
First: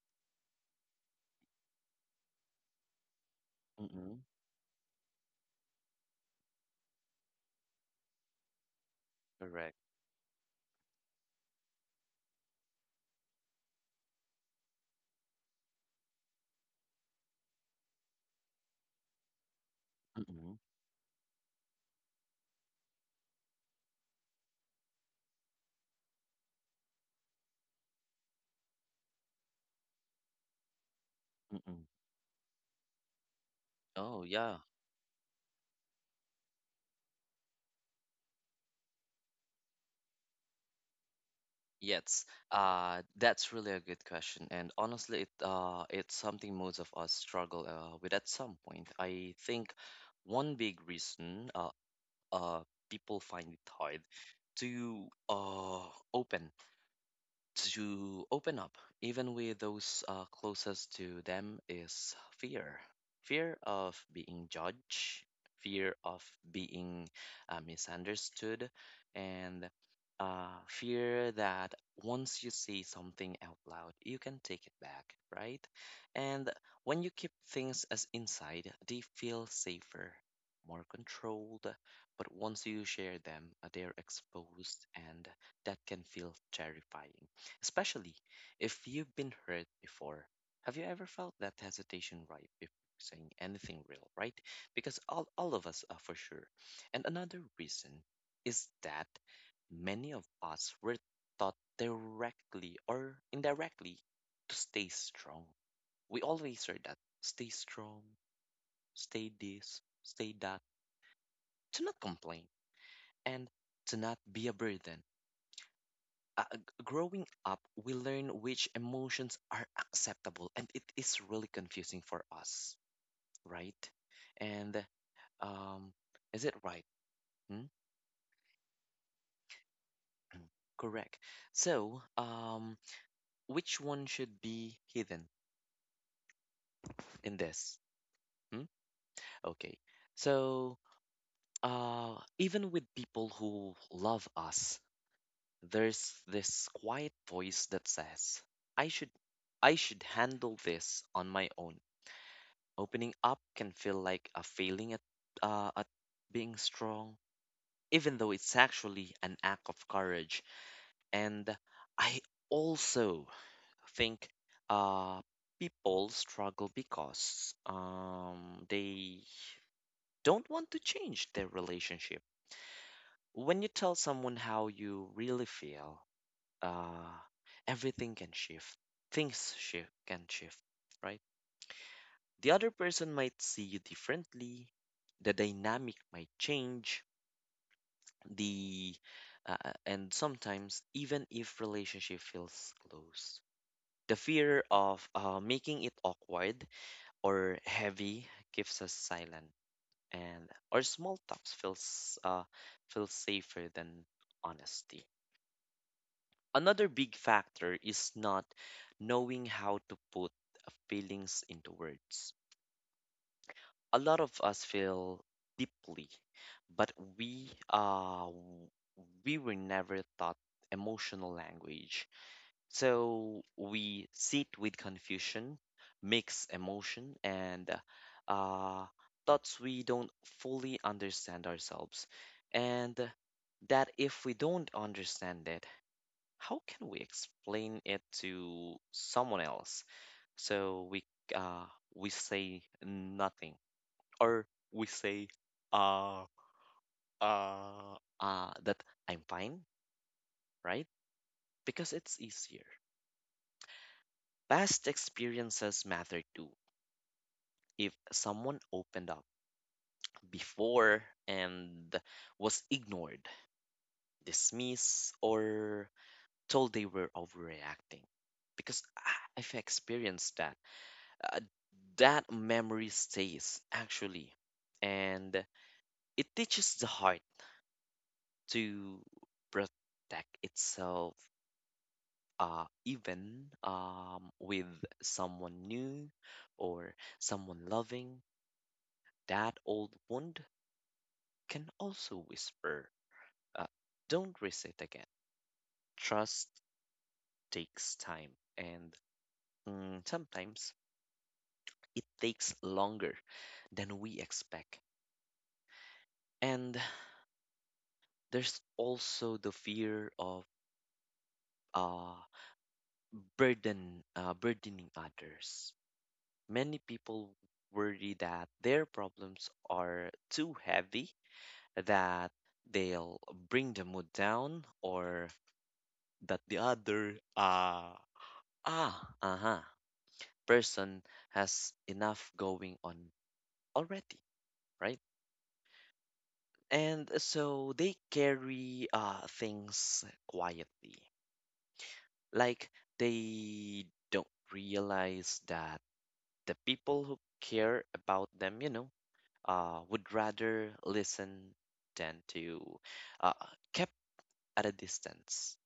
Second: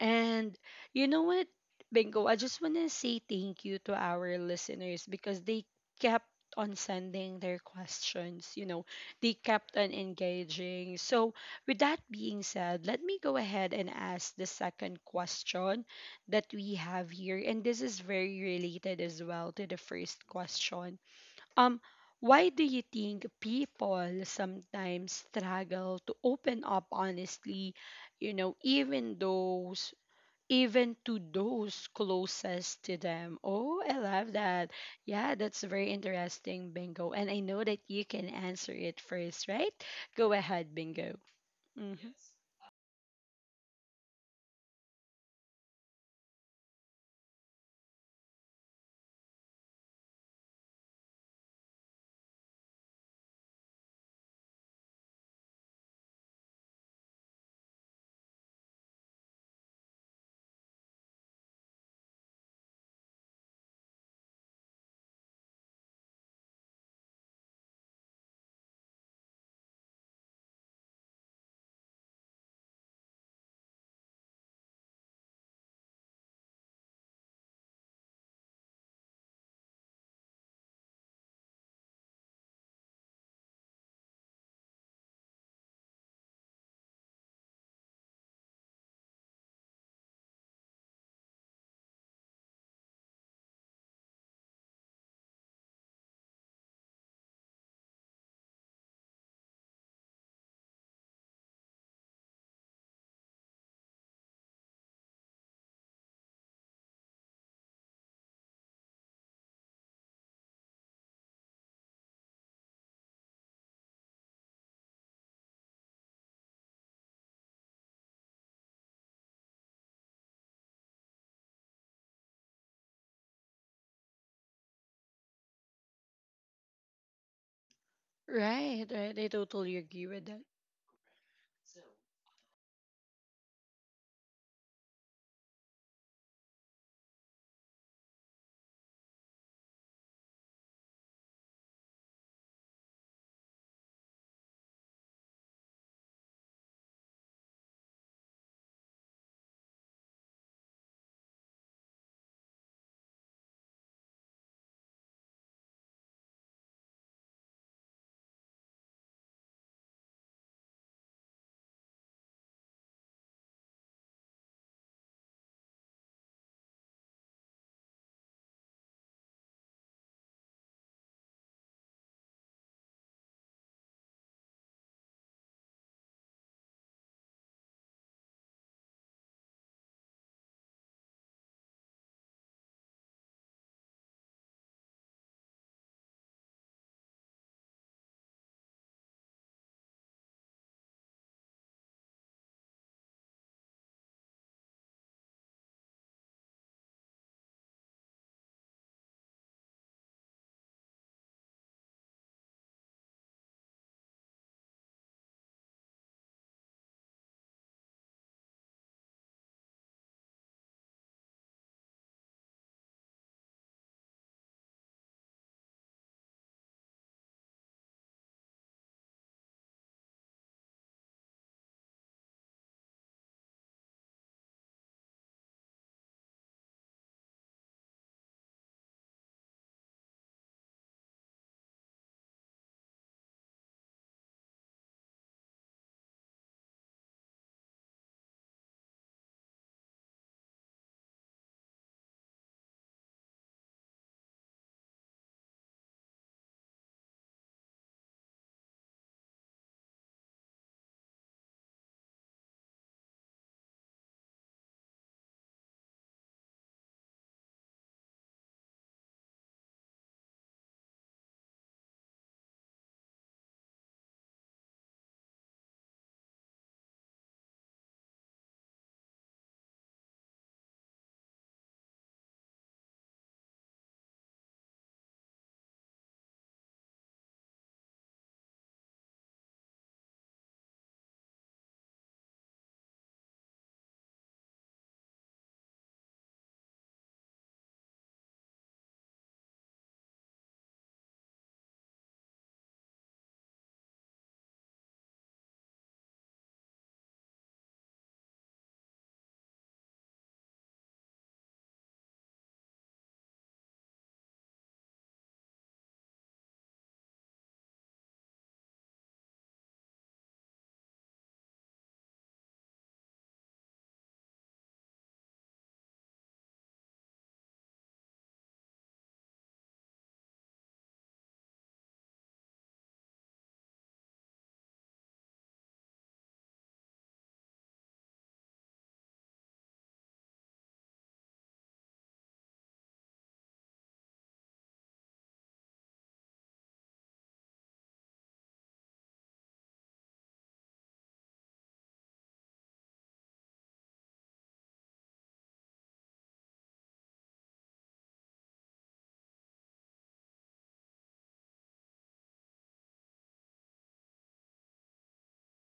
[SPEAKER 1] and you know what, Bingo, I just want to say thank you to
[SPEAKER 2] Mm-mm.
[SPEAKER 1] our listeners because they kept on sending their questions, they
[SPEAKER 2] Correct.
[SPEAKER 1] kept on engaging. So, with that being said, let me go ahead and ask the second question that we have here. And this is very related as well to the first
[SPEAKER 2] Mm-mm.
[SPEAKER 1] question. Um, why do you think people sometimes struggle to open up honestly, even those, even to
[SPEAKER 2] Mm-mm.
[SPEAKER 1] those closest to them? Oh, I
[SPEAKER 2] Oh
[SPEAKER 1] love
[SPEAKER 2] yeah.
[SPEAKER 1] that. Yeah, that's very interesting, Bingo. And I know that you can answer it first, right? Go ahead, Bingo. Hmm.
[SPEAKER 2] Yes. That's really a good question. And honestly, it's something most of us struggle with at some point. I think one big reason uh people find it hard to open to open up, even with those closest to them, is fear. Fear of being judged, fear of being misunderstood, and fear that once you say something out loud, you can take it back, right? And when you keep things as inside, they feel safer, more controlled. But once you share them, they're exposed, and that can feel terrifying, especially if you've been hurt before. Have you ever felt that hesitation right before saying anything real, right? Because all of us are, for sure. And another reason is that many of us were taught directly or indirectly to stay strong. We always heard that stay strong, stay this, stay that, to not complain, and to not be a burden. Growing up, we learn which emotions are acceptable, and it is really confusing for us, right? And um, is it right? Hmm?
[SPEAKER 1] Right, right. I totally agree with that.
[SPEAKER 2] Correct. So, which one should be hidden in this? Hmm? Okay. So, even with people who love us, there's this quiet voice that says, "I should, I should handle this on my own." Opening up can feel like a failing at being strong, even though it's actually an act of courage. And I also think uh, people struggle because they don't want to change their relationship. When you tell someone how you really feel, uh, everything can shift. Things shi can shift, right? The other person might see you differently, the dynamic might change, the and sometimes even if relationship feels close. The fear of making it awkward or heavy keeps us silent, and our small talks feels safer than honesty. Another big factor is not knowing how to put feelings into words. A lot of us feel deeply, but we uh w- we were never taught emotional language. So we sit with confusion, mix emotion and uh thoughts we don't fully understand ourselves. And that if we don't understand it, how can we explain it to someone else? So uh we say nothing, or we say uh that I'm fine, right? Because it's easier. Past experiences matter too. If someone opened up before and was ignored, dismissed, or told they were overreacting, because I've experienced that, uh, that memory stays actually, and it teaches the heart to protect itself, even with someone new or someone loving. That old wound can also whisper, uh, don't risk it again. Trust takes time, and sometimes it takes longer than we expect. And there's also the fear of uh, burdening others. Many people worry that their problems are too heavy, that they'll bring the mood down, or that the other ah uh-huh person has enough going on already, right? And so they carry things quietly, like they don't realize that the people who care about them, you know, would rather listen than to uh kept at a distance.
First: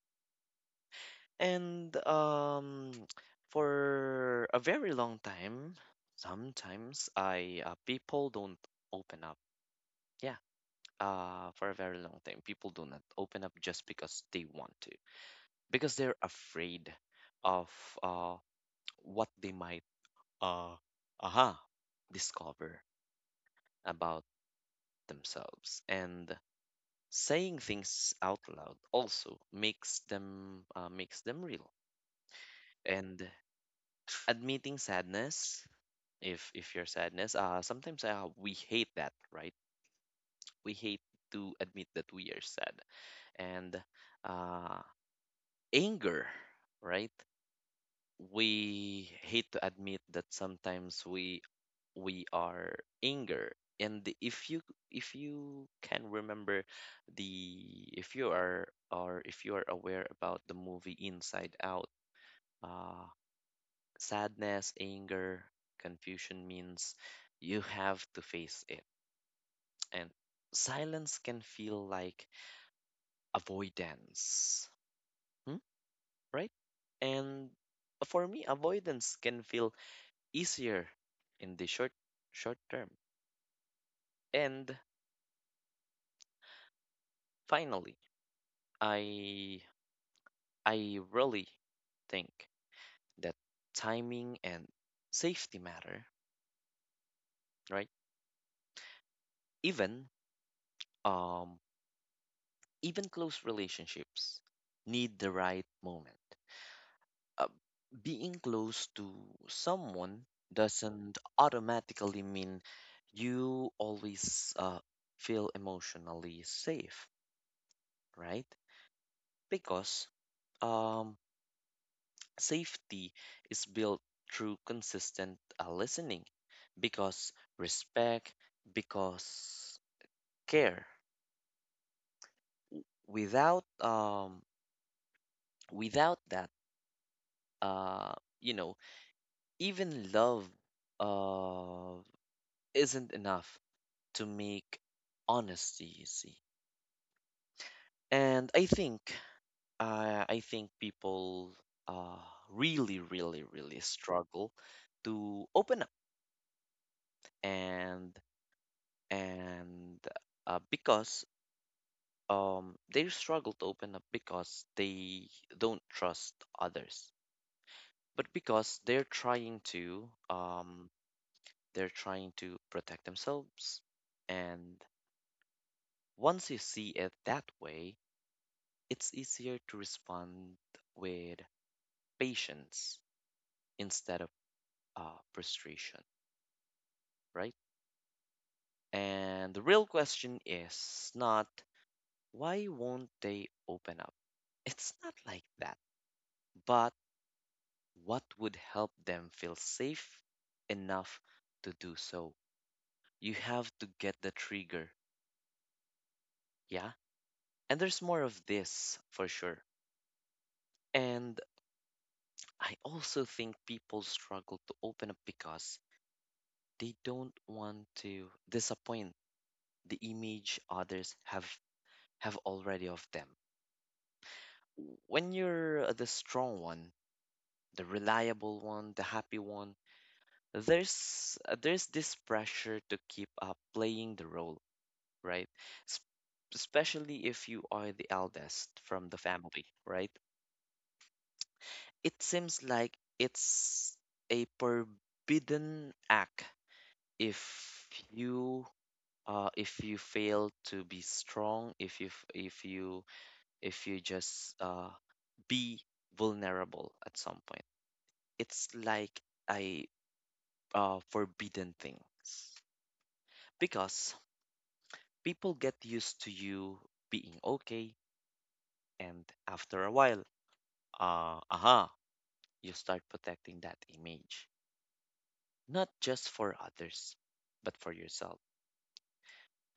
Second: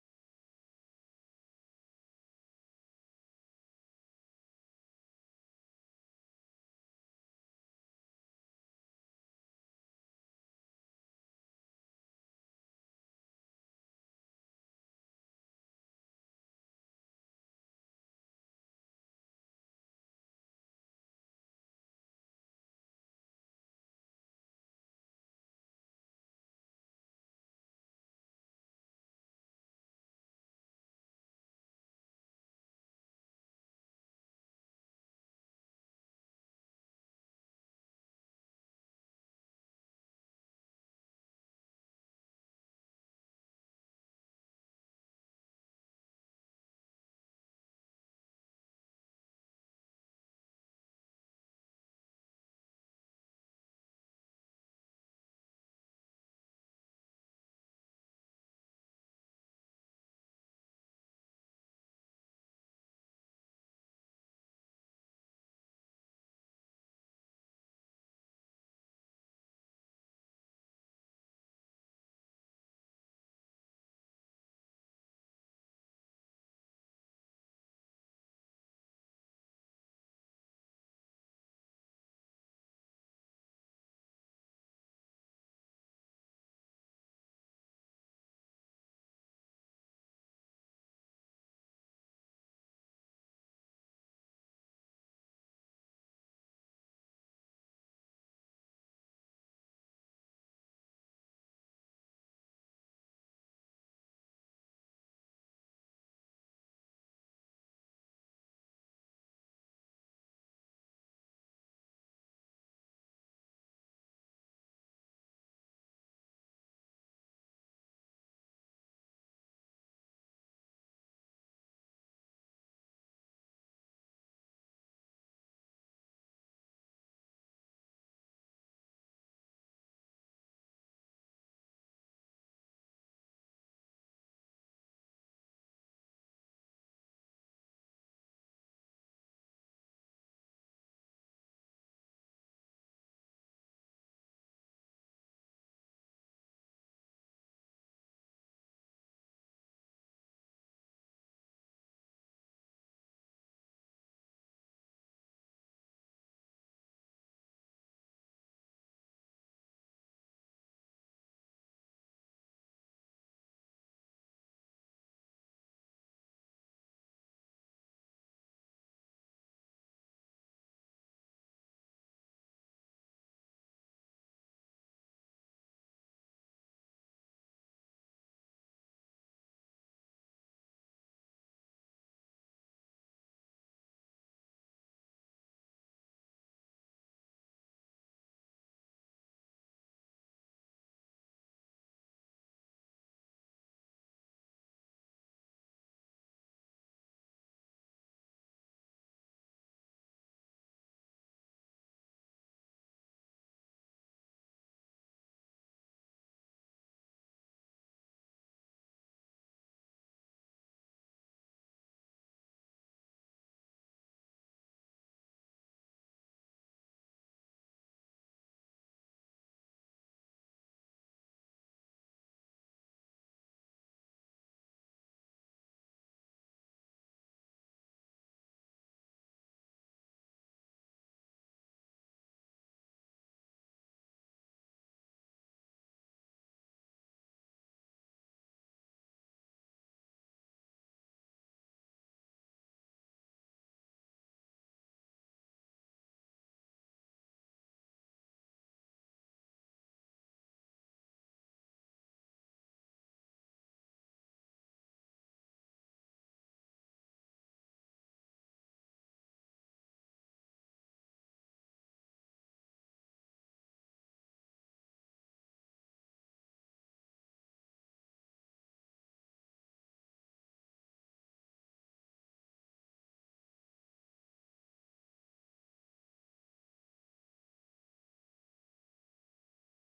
[SPEAKER 2] And for a very long time, sometimes I people don't open up. Yeah, for a very long time, people do not open up just because they want to, because they're afraid of uh, what they might uh, aha discover about themselves. And saying things out loud also makes them real. And admitting sadness, if your sadness, sometimes, we hate that, right? We hate to admit that we are sad. And uh anger, right? We hate to admit that sometimes we are anger. And if you, if you can remember, the if you are, or if you are aware about the movie Inside Out, uh sadness, anger, confusion means you have to face it. And silence can feel like avoidance, hmm? Right? And for me, avoidance can feel easier in the short term. And finally, I I really think that timing and safety matter, right? Even um Even close relationships need the right moment. Uh, Being close to someone doesn't automatically mean you always feel emotionally safe, right? Because um, safety is built through consistent listening, because respect, because care. Without um, Without that, uh, you know, even love uh, isn't enough to make honesty easy. And I think, I think people, uh, really, really, really struggle to open up, and and because, they struggle to open up because they don't trust others, but because they're trying to, they're trying to protect themselves. And once you see it that way, it's easier to respond with patience instead of frustration, right? And the real question is not, why won't they open up? It's not like that, but what would help them feel safe enough to do so? You have to get the trigger, yeah? And there's more of this, for sure. And I also think people struggle to open up because they don't want to disappoint the image others have already of them. When you're the strong one, the reliable one, the happy one, there's this pressure to keep up playing the role, right? S- Especially if you are the eldest from the family, right? It seems like it's a forbidden act if you, if you fail to be strong, if you, if you just, be vulnerable at some point. It's like a, forbidden things, because people get used to you being okay, and after a while, uh, aha, you start protecting that image, not just for others, but for yourself.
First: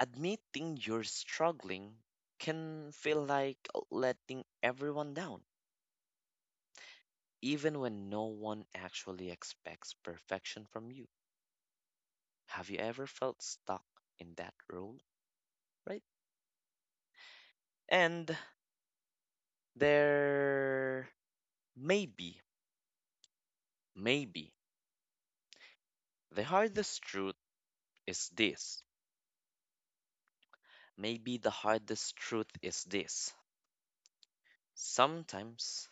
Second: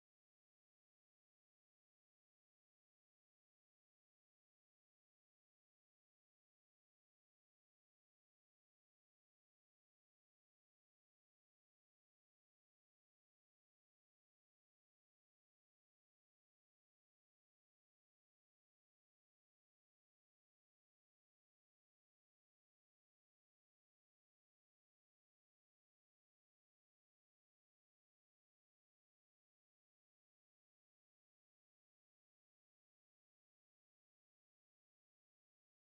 [SPEAKER 2] Admitting you're struggling can feel like letting everyone down, even when no one actually expects perfection from you. Have you ever felt stuck in that role, right? And there maybe, maybe the hardest truth is this. Maybe the hardest truth is this. Sometimes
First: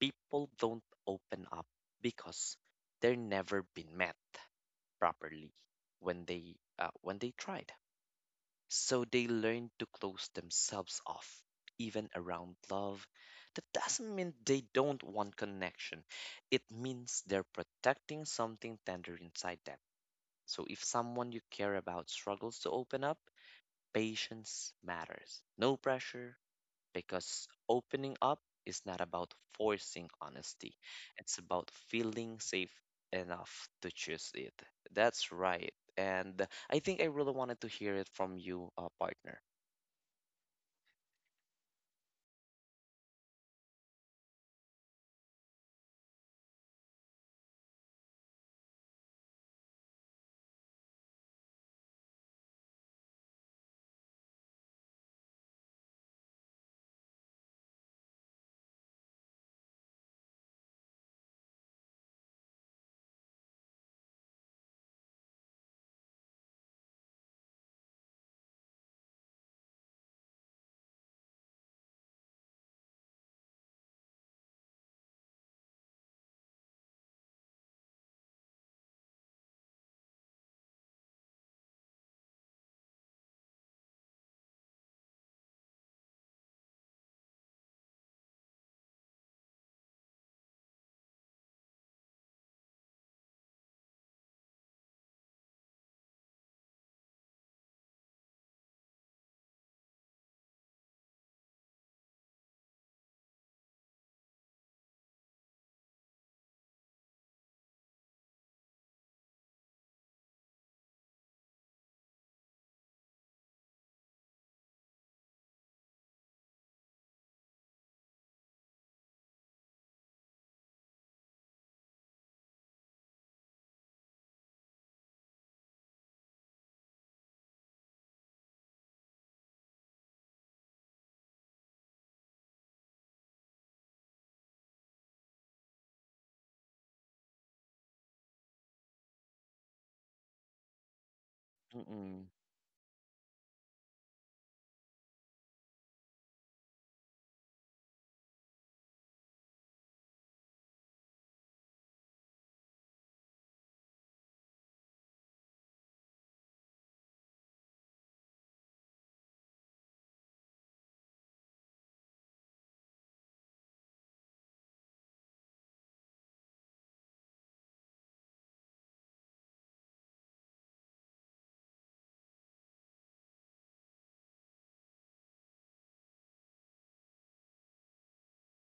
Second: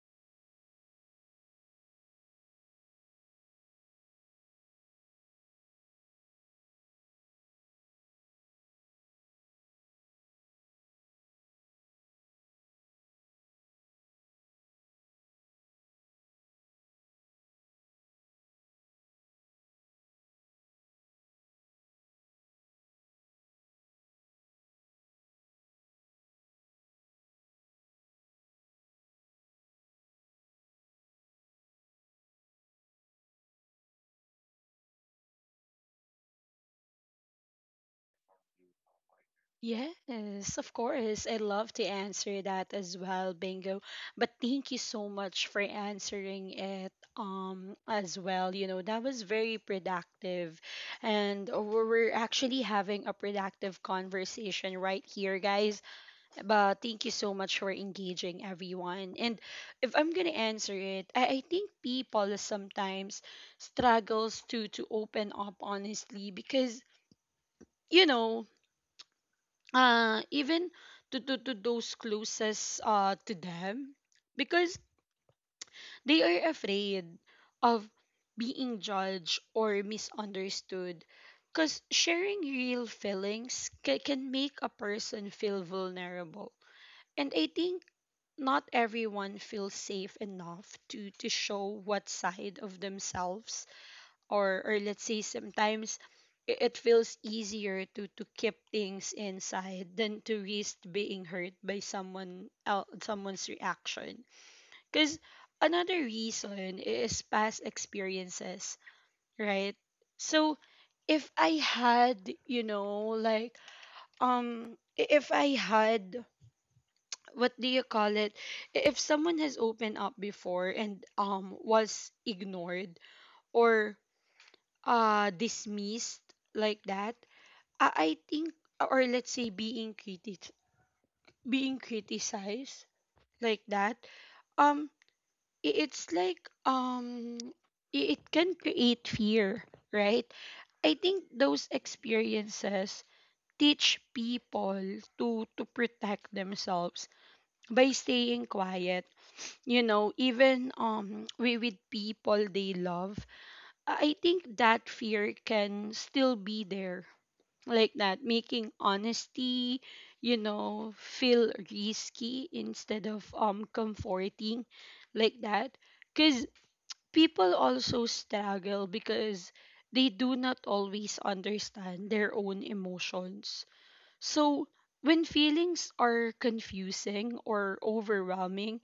[SPEAKER 2] people don't open up because they're never been met properly when they, when they tried. So they learn to close themselves off, even around love. That doesn't mean they don't want connection. It means they're protecting something tender inside them. So if someone you care about struggles to open up, patience matters. No pressure, because opening up is not about forcing honesty, it's about feeling safe enough to choose it. That's right. And I think I really wanted to hear it from you, partner.
[SPEAKER 1] Yes, of course. I love to answer that as well, Bingo. But thank you so much for answering it as well. That was very productive. And we're actually having a productive conversation right here, guys. But thank you so much for engaging, everyone. And if I'm gonna answer it, I think people sometimes struggles to open up honestly, because you know even to those closest, to them, because they are afraid of being judged or misunderstood, because sharing real feelings can make a person feel vulnerable. And I think not everyone feels safe enough to show what side of themselves, or let's say sometimes it feels easier to keep things inside than to risk being hurt by someone's reaction. Because another reason is past experiences, right? So if I had, you know like if I had, what do you call it, if someone has opened up before and was ignored, or dismissed, like that. I think, or let's say, being criticized, like that, um it's like, it can create fear, right? I think those
[SPEAKER 2] Mm-mm.
[SPEAKER 1] experiences teach people to protect themselves by staying quiet, even with people they love. I I think that fear can still be there, like that, making honesty, feel risky instead of comforting, like that. Because people also struggle because they do not always understand their own emotions. So when feelings are confusing or overwhelming,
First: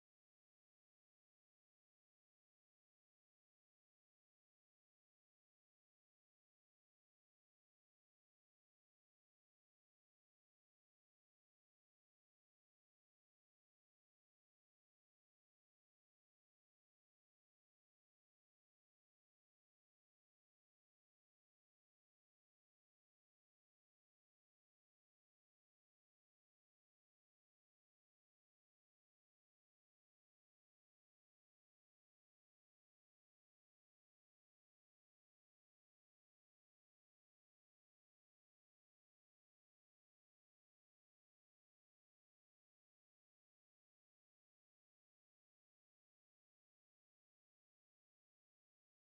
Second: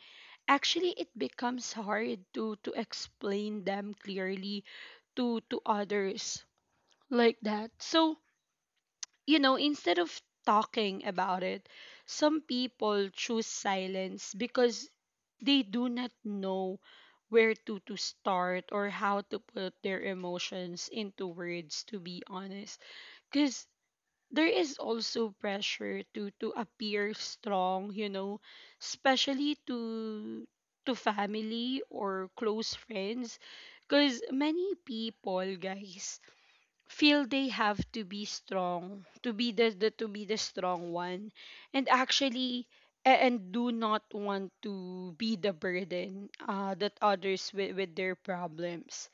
[SPEAKER 1] actually it becomes hard to explain them clearly to others, like that. So, instead of talking about it, some people choose silence because they do not know where to start or how to put their emotions into words, to be honest. Because there is also pressure to appear strong, especially to family or close friends, because many people, guys, feel they have to be strong, to be the to be the strong one, and actually, and do not want to be the burden, that others with their problems.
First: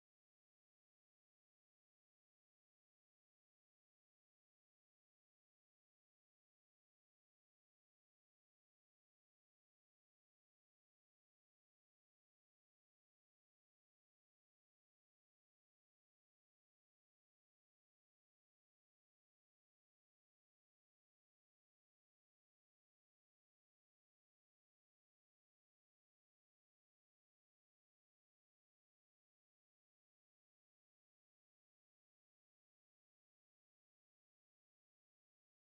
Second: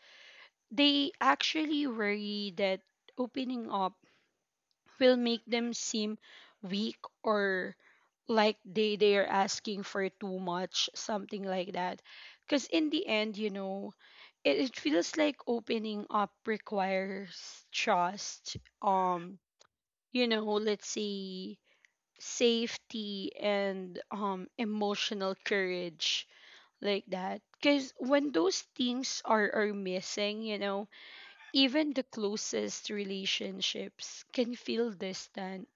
[SPEAKER 1] They actually worry that opening up will make them seem weak, or like they are asking for too much, something like that. Because in the end, it feels like opening up requires trust, let's say safety and emotional courage, like that, because when those things are missing, even the closest relationships can feel distant,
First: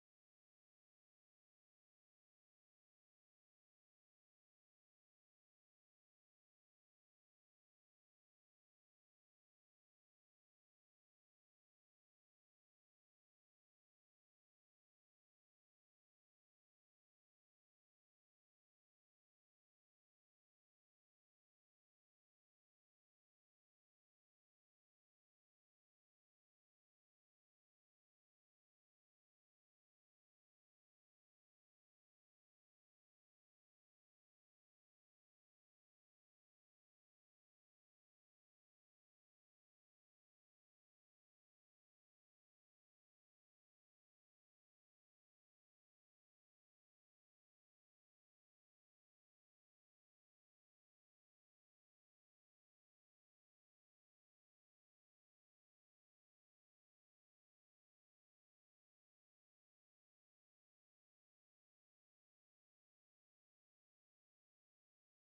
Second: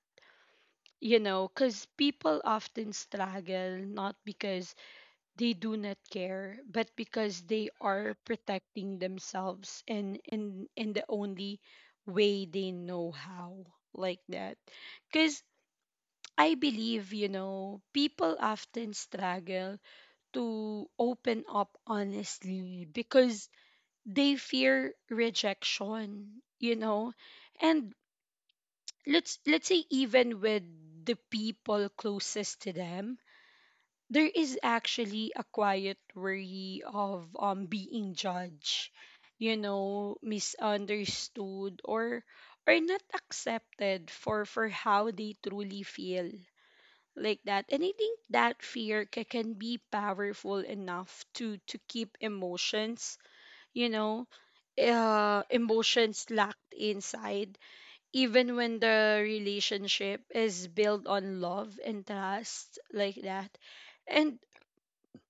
[SPEAKER 1] because people often struggle, not because they do not care, but because they are protecting themselves, and in the only way they know how, like that. Because I believe, people often struggle to open up honestly because they fear rejection, you know and let's say even with the people closest to them, there is actually a quiet worry of being judged, misunderstood, or not accepted for how they truly feel, like that. And I think that fear can be powerful enough to keep emotions, you know, emotions locked inside, even when the relationship is built on love and trust, like that. And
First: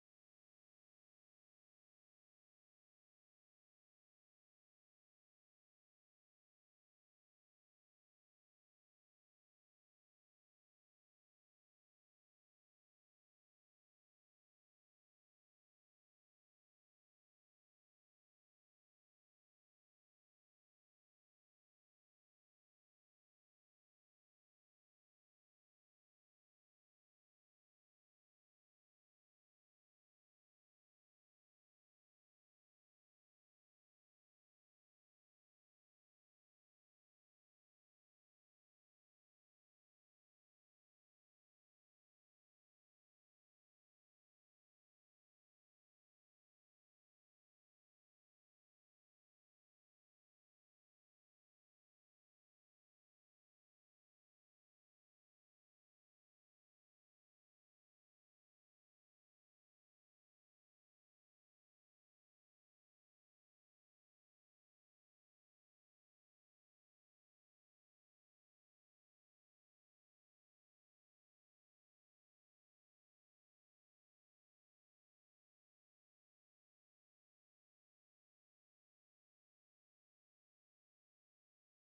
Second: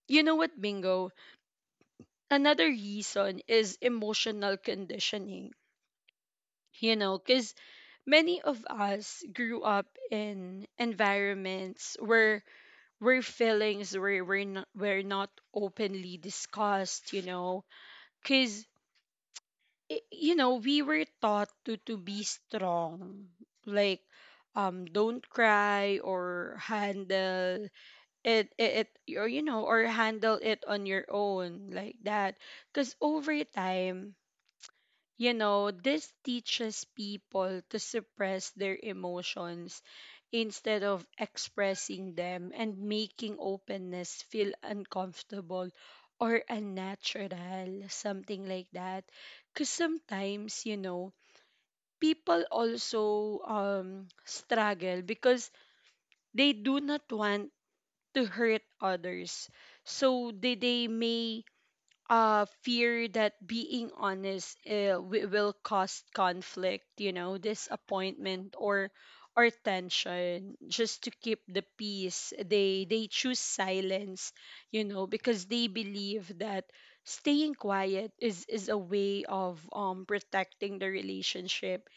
[SPEAKER 1] bingo? Another reason is emotional conditioning. Because many of us grew up in environments where feelings were not openly discussed. Because we were taught to be strong, like, don't cry, or handle it, or or handle it on your own, like that, because over time, this teaches people to suppress their emotions instead of expressing them, and making openness feel uncomfortable or unnatural, something like that. Because sometimes, people also struggle because they do not want to hurt others. So they may fear that being honest will cause conflict, disappointment or tension. Just to keep the peace, they choose silence, because they believe that staying quiet is a way of protecting the relationship,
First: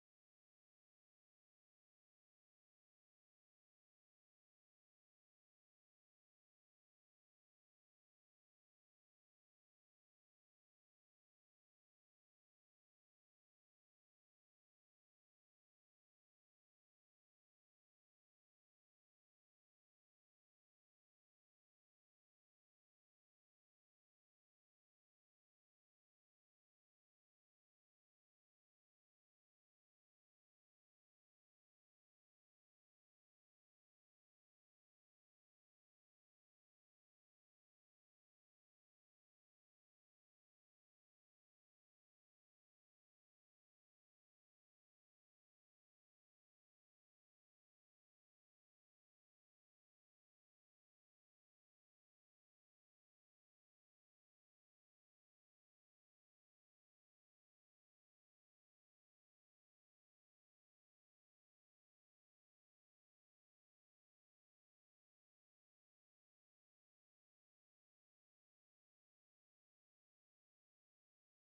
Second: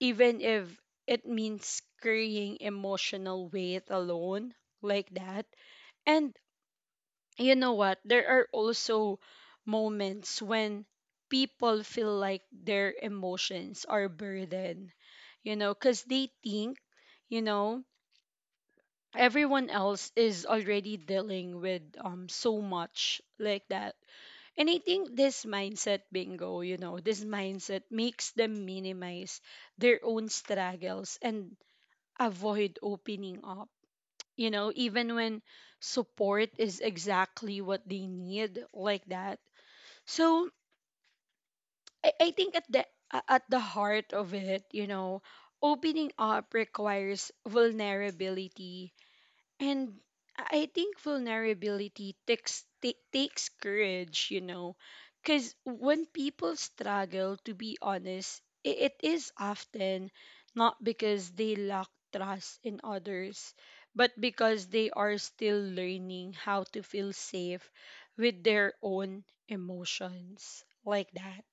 [SPEAKER 1] even if it means carrying emotional weight alone, like that. And you know what, there are also moments when people feel like their emotions are burdened, because they think, you know everyone else is already dealing with so much, like that. And I think this mindset, bingo, you know, this mindset makes them minimize their own struggles and avoid opening up, you know, even when support is exactly what they need, like that. So I think at the at the heart of it, you know, opening up requires vulnerability, and I think vulnerability takes courage, you know, because when people struggle to be honest, it is often not because they lack trust in others, but because they are still learning how to feel safe with their own emotions, like that.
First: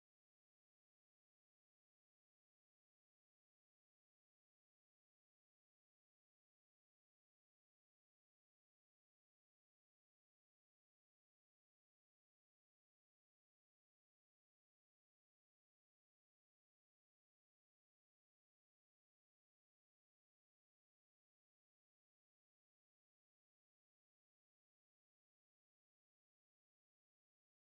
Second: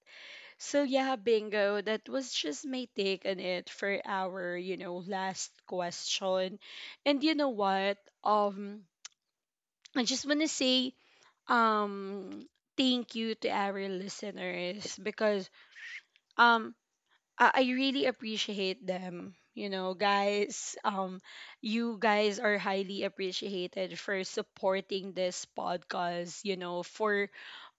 [SPEAKER 1] So yeah, bingo. That was just my take on it for our, you know, last question. And you know what? Um, I just want to say um thank you to our listeners, because um I really appreciate them. You know, guys, you guys are highly appreciated for supporting this podcast. You know, for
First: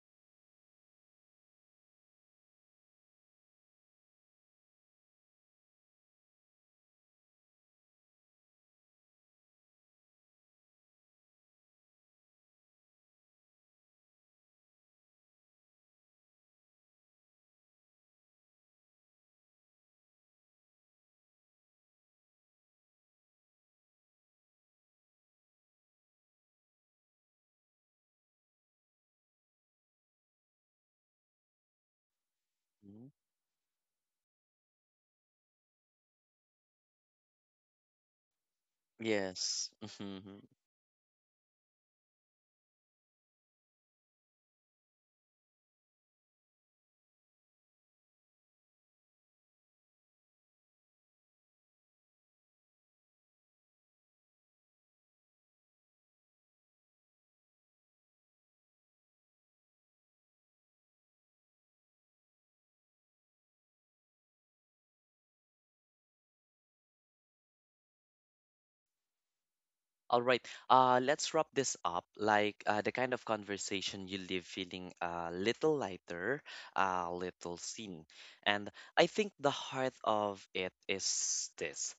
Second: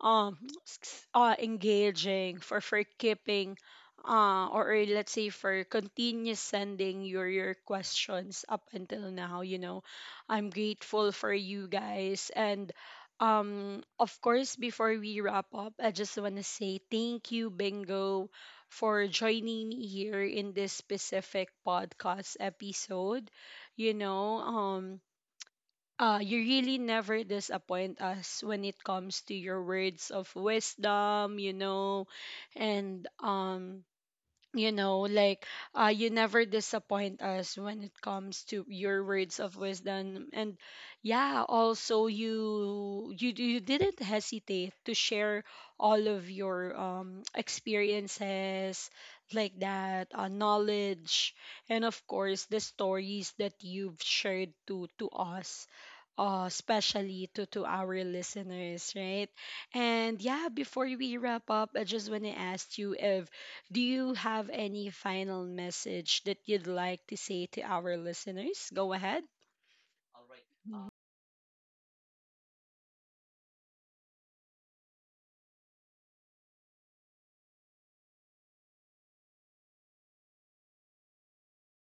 [SPEAKER 1] um, engaging, for keeping, or let's say for continuous sending your questions up until now. You know, I'm grateful for you guys, and. Of course, before we wrap up, I just want to say thank you, Bingo, for joining me here in this specific podcast episode. You know, you really never disappoint us when it comes to your words of wisdom, you know, and
[SPEAKER 2] Mhm.
[SPEAKER 1] you know, like you never disappoint us when it comes to your words of
[SPEAKER 2] Yes.
[SPEAKER 1] wisdom.
[SPEAKER 2] Mhm.
[SPEAKER 1] And yeah, also you didn't hesitate to share all of your experiences like that, knowledge, and of course the stories that you've shared to us, especially to our listeners, right? And yeah, before we wrap up, I just want to ask you, if, do you have any final message that you'd like to say to our listeners? Go ahead.
[SPEAKER 2] All right. Let's wrap this up. Like the kind of conversation you leave feeling a little lighter, a little seen. And I think the heart of it is this.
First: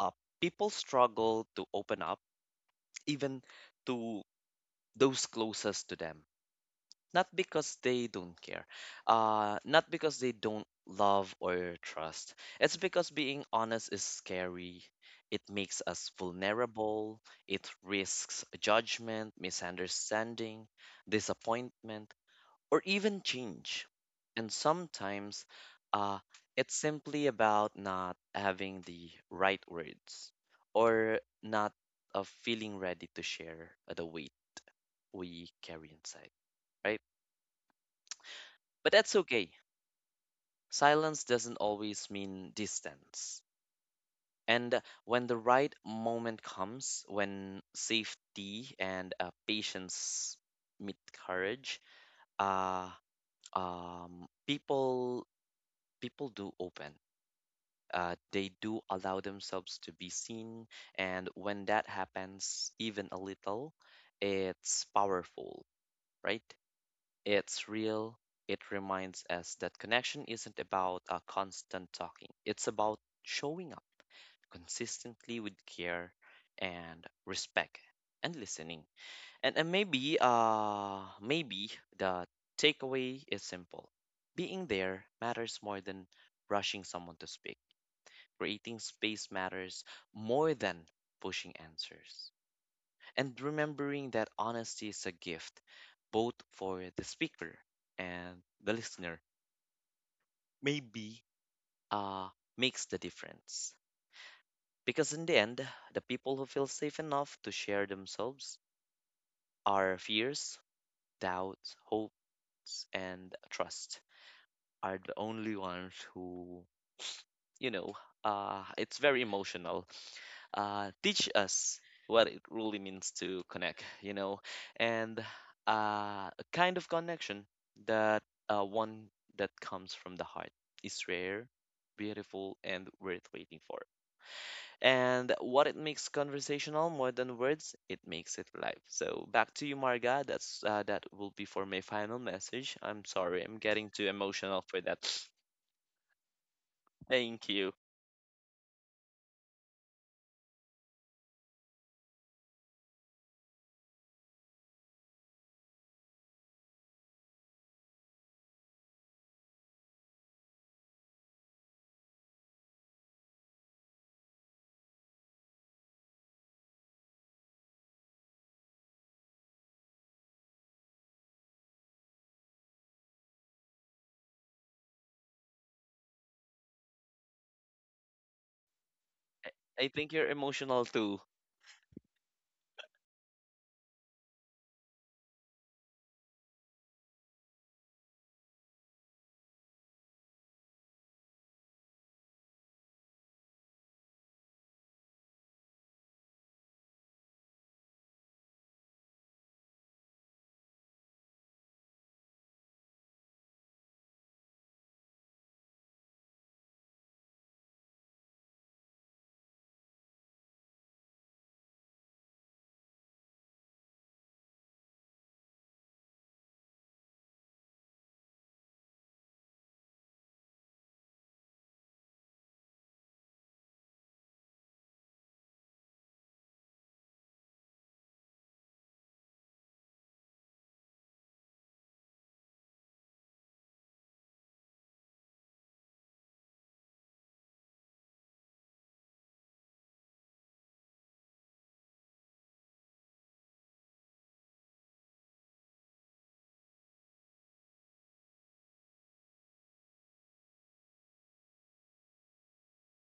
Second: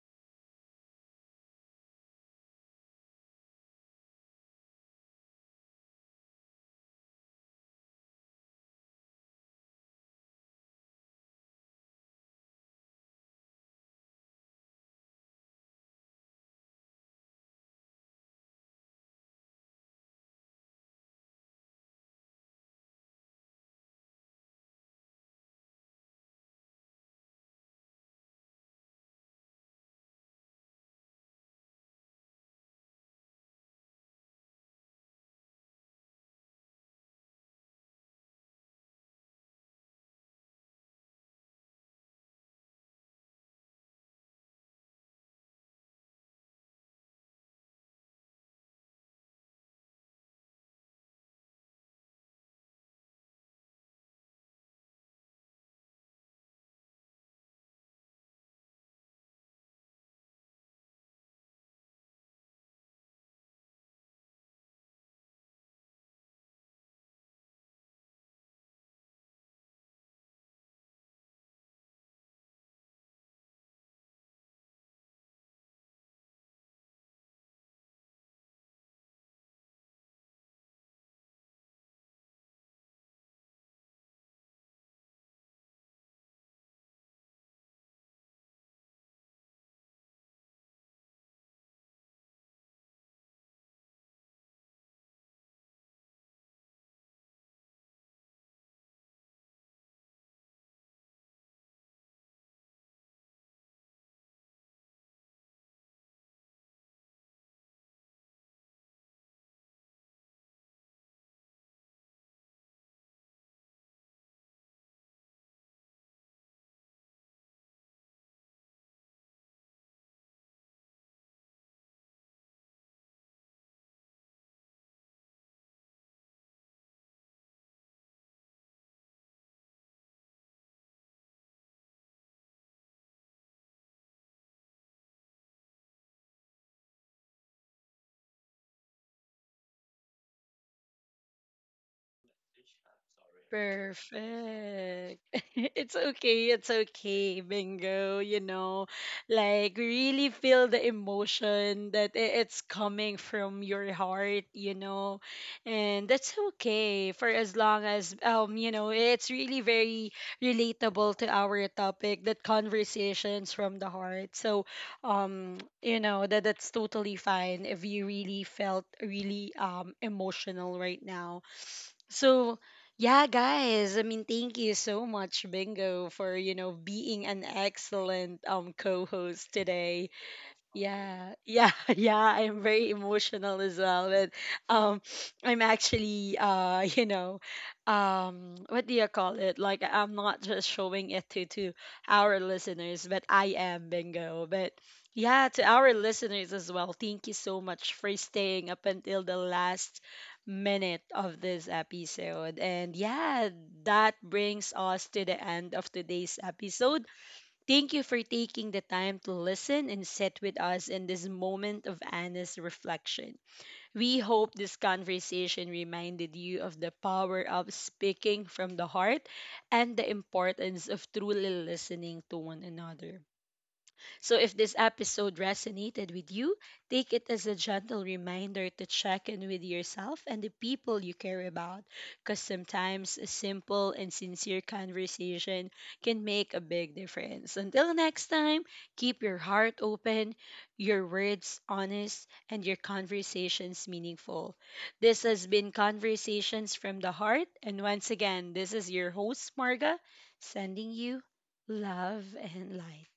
[SPEAKER 2] Uh, People struggle to open up, even to those closest to them, not because they don't care, not because they don't love or trust. It's because being honest is scary. It makes us vulnerable. It risks judgment, misunderstanding, disappointment, or even change. And sometimes, uh, it's simply about not having the right words or not, feeling ready to share the weight we carry inside, right? But that's okay. Silence doesn't always mean distance. And when the right moment comes, when safety and, patience meet courage, uh, um, people people do open. They do allow themselves to be seen, and when that happens, even a little, it's powerful, right? It's real. It reminds us that connection isn't about a constant talking, it's about showing up consistently with care and respect and listening. And maybe, maybe the takeaway is simple: being there matters more than rushing someone to speak, creating space matters more than pushing answers, and remembering that honesty is a gift, both for the speaker and the listener, maybe uh, makes the difference. Because in the end, the people who feel safe enough to share themselves, our fears, doubts, hopes, and trust are the only ones who, you know, it's very emotional, teach us what it really means to connect, you know. And a kind of connection that, one that comes from the heart, is rare, beautiful, and worth waiting for. And what it makes conversational more than words, it makes it live. So back to you, Marga. That's that will be for my final message. I'm sorry, I'm getting too emotional for that.
[SPEAKER 1] Perfect. It's okay. It's okay,
[SPEAKER 2] Thank you.
[SPEAKER 1] Bingo. You know, like, really feel the emotion that it's coming from your heart, you know, and that's okay, for as long as, you know, it's really very relatable to our topic, that conversations from the heart. So, you know, that that's totally fine if you really felt really, emotional right now. So, yeah, guys, I mean, thank you so much, Bingo, for, you know, being an excellent co-host
[SPEAKER 2] I
[SPEAKER 1] today.
[SPEAKER 2] think you're emotional too.
[SPEAKER 1] Yeah, yeah, yeah. I'm very emotional as well. But um, I'm actually you know, what do you call it? Like, I'm not just showing it to our listeners, but I am, bingo. But yeah, to our listeners as well, thank you so much for staying up until the last minute of this episode. And yeah, that brings us to the end of today's episode. Thank you for taking the time to listen and sit with us in this moment of honest reflection. We hope this conversation reminded you of the power of speaking from the heart and the importance of truly listening to one another. So if this episode resonated with you, take it as a gentle reminder to check in with yourself and the people you care about. Because sometimes a simple and sincere conversation can make a big difference. Until next time, keep your heart open, your words honest, and your conversations meaningful. This has been Conversations from the Heart. And once again, this is your host, Marga, sending you love and light.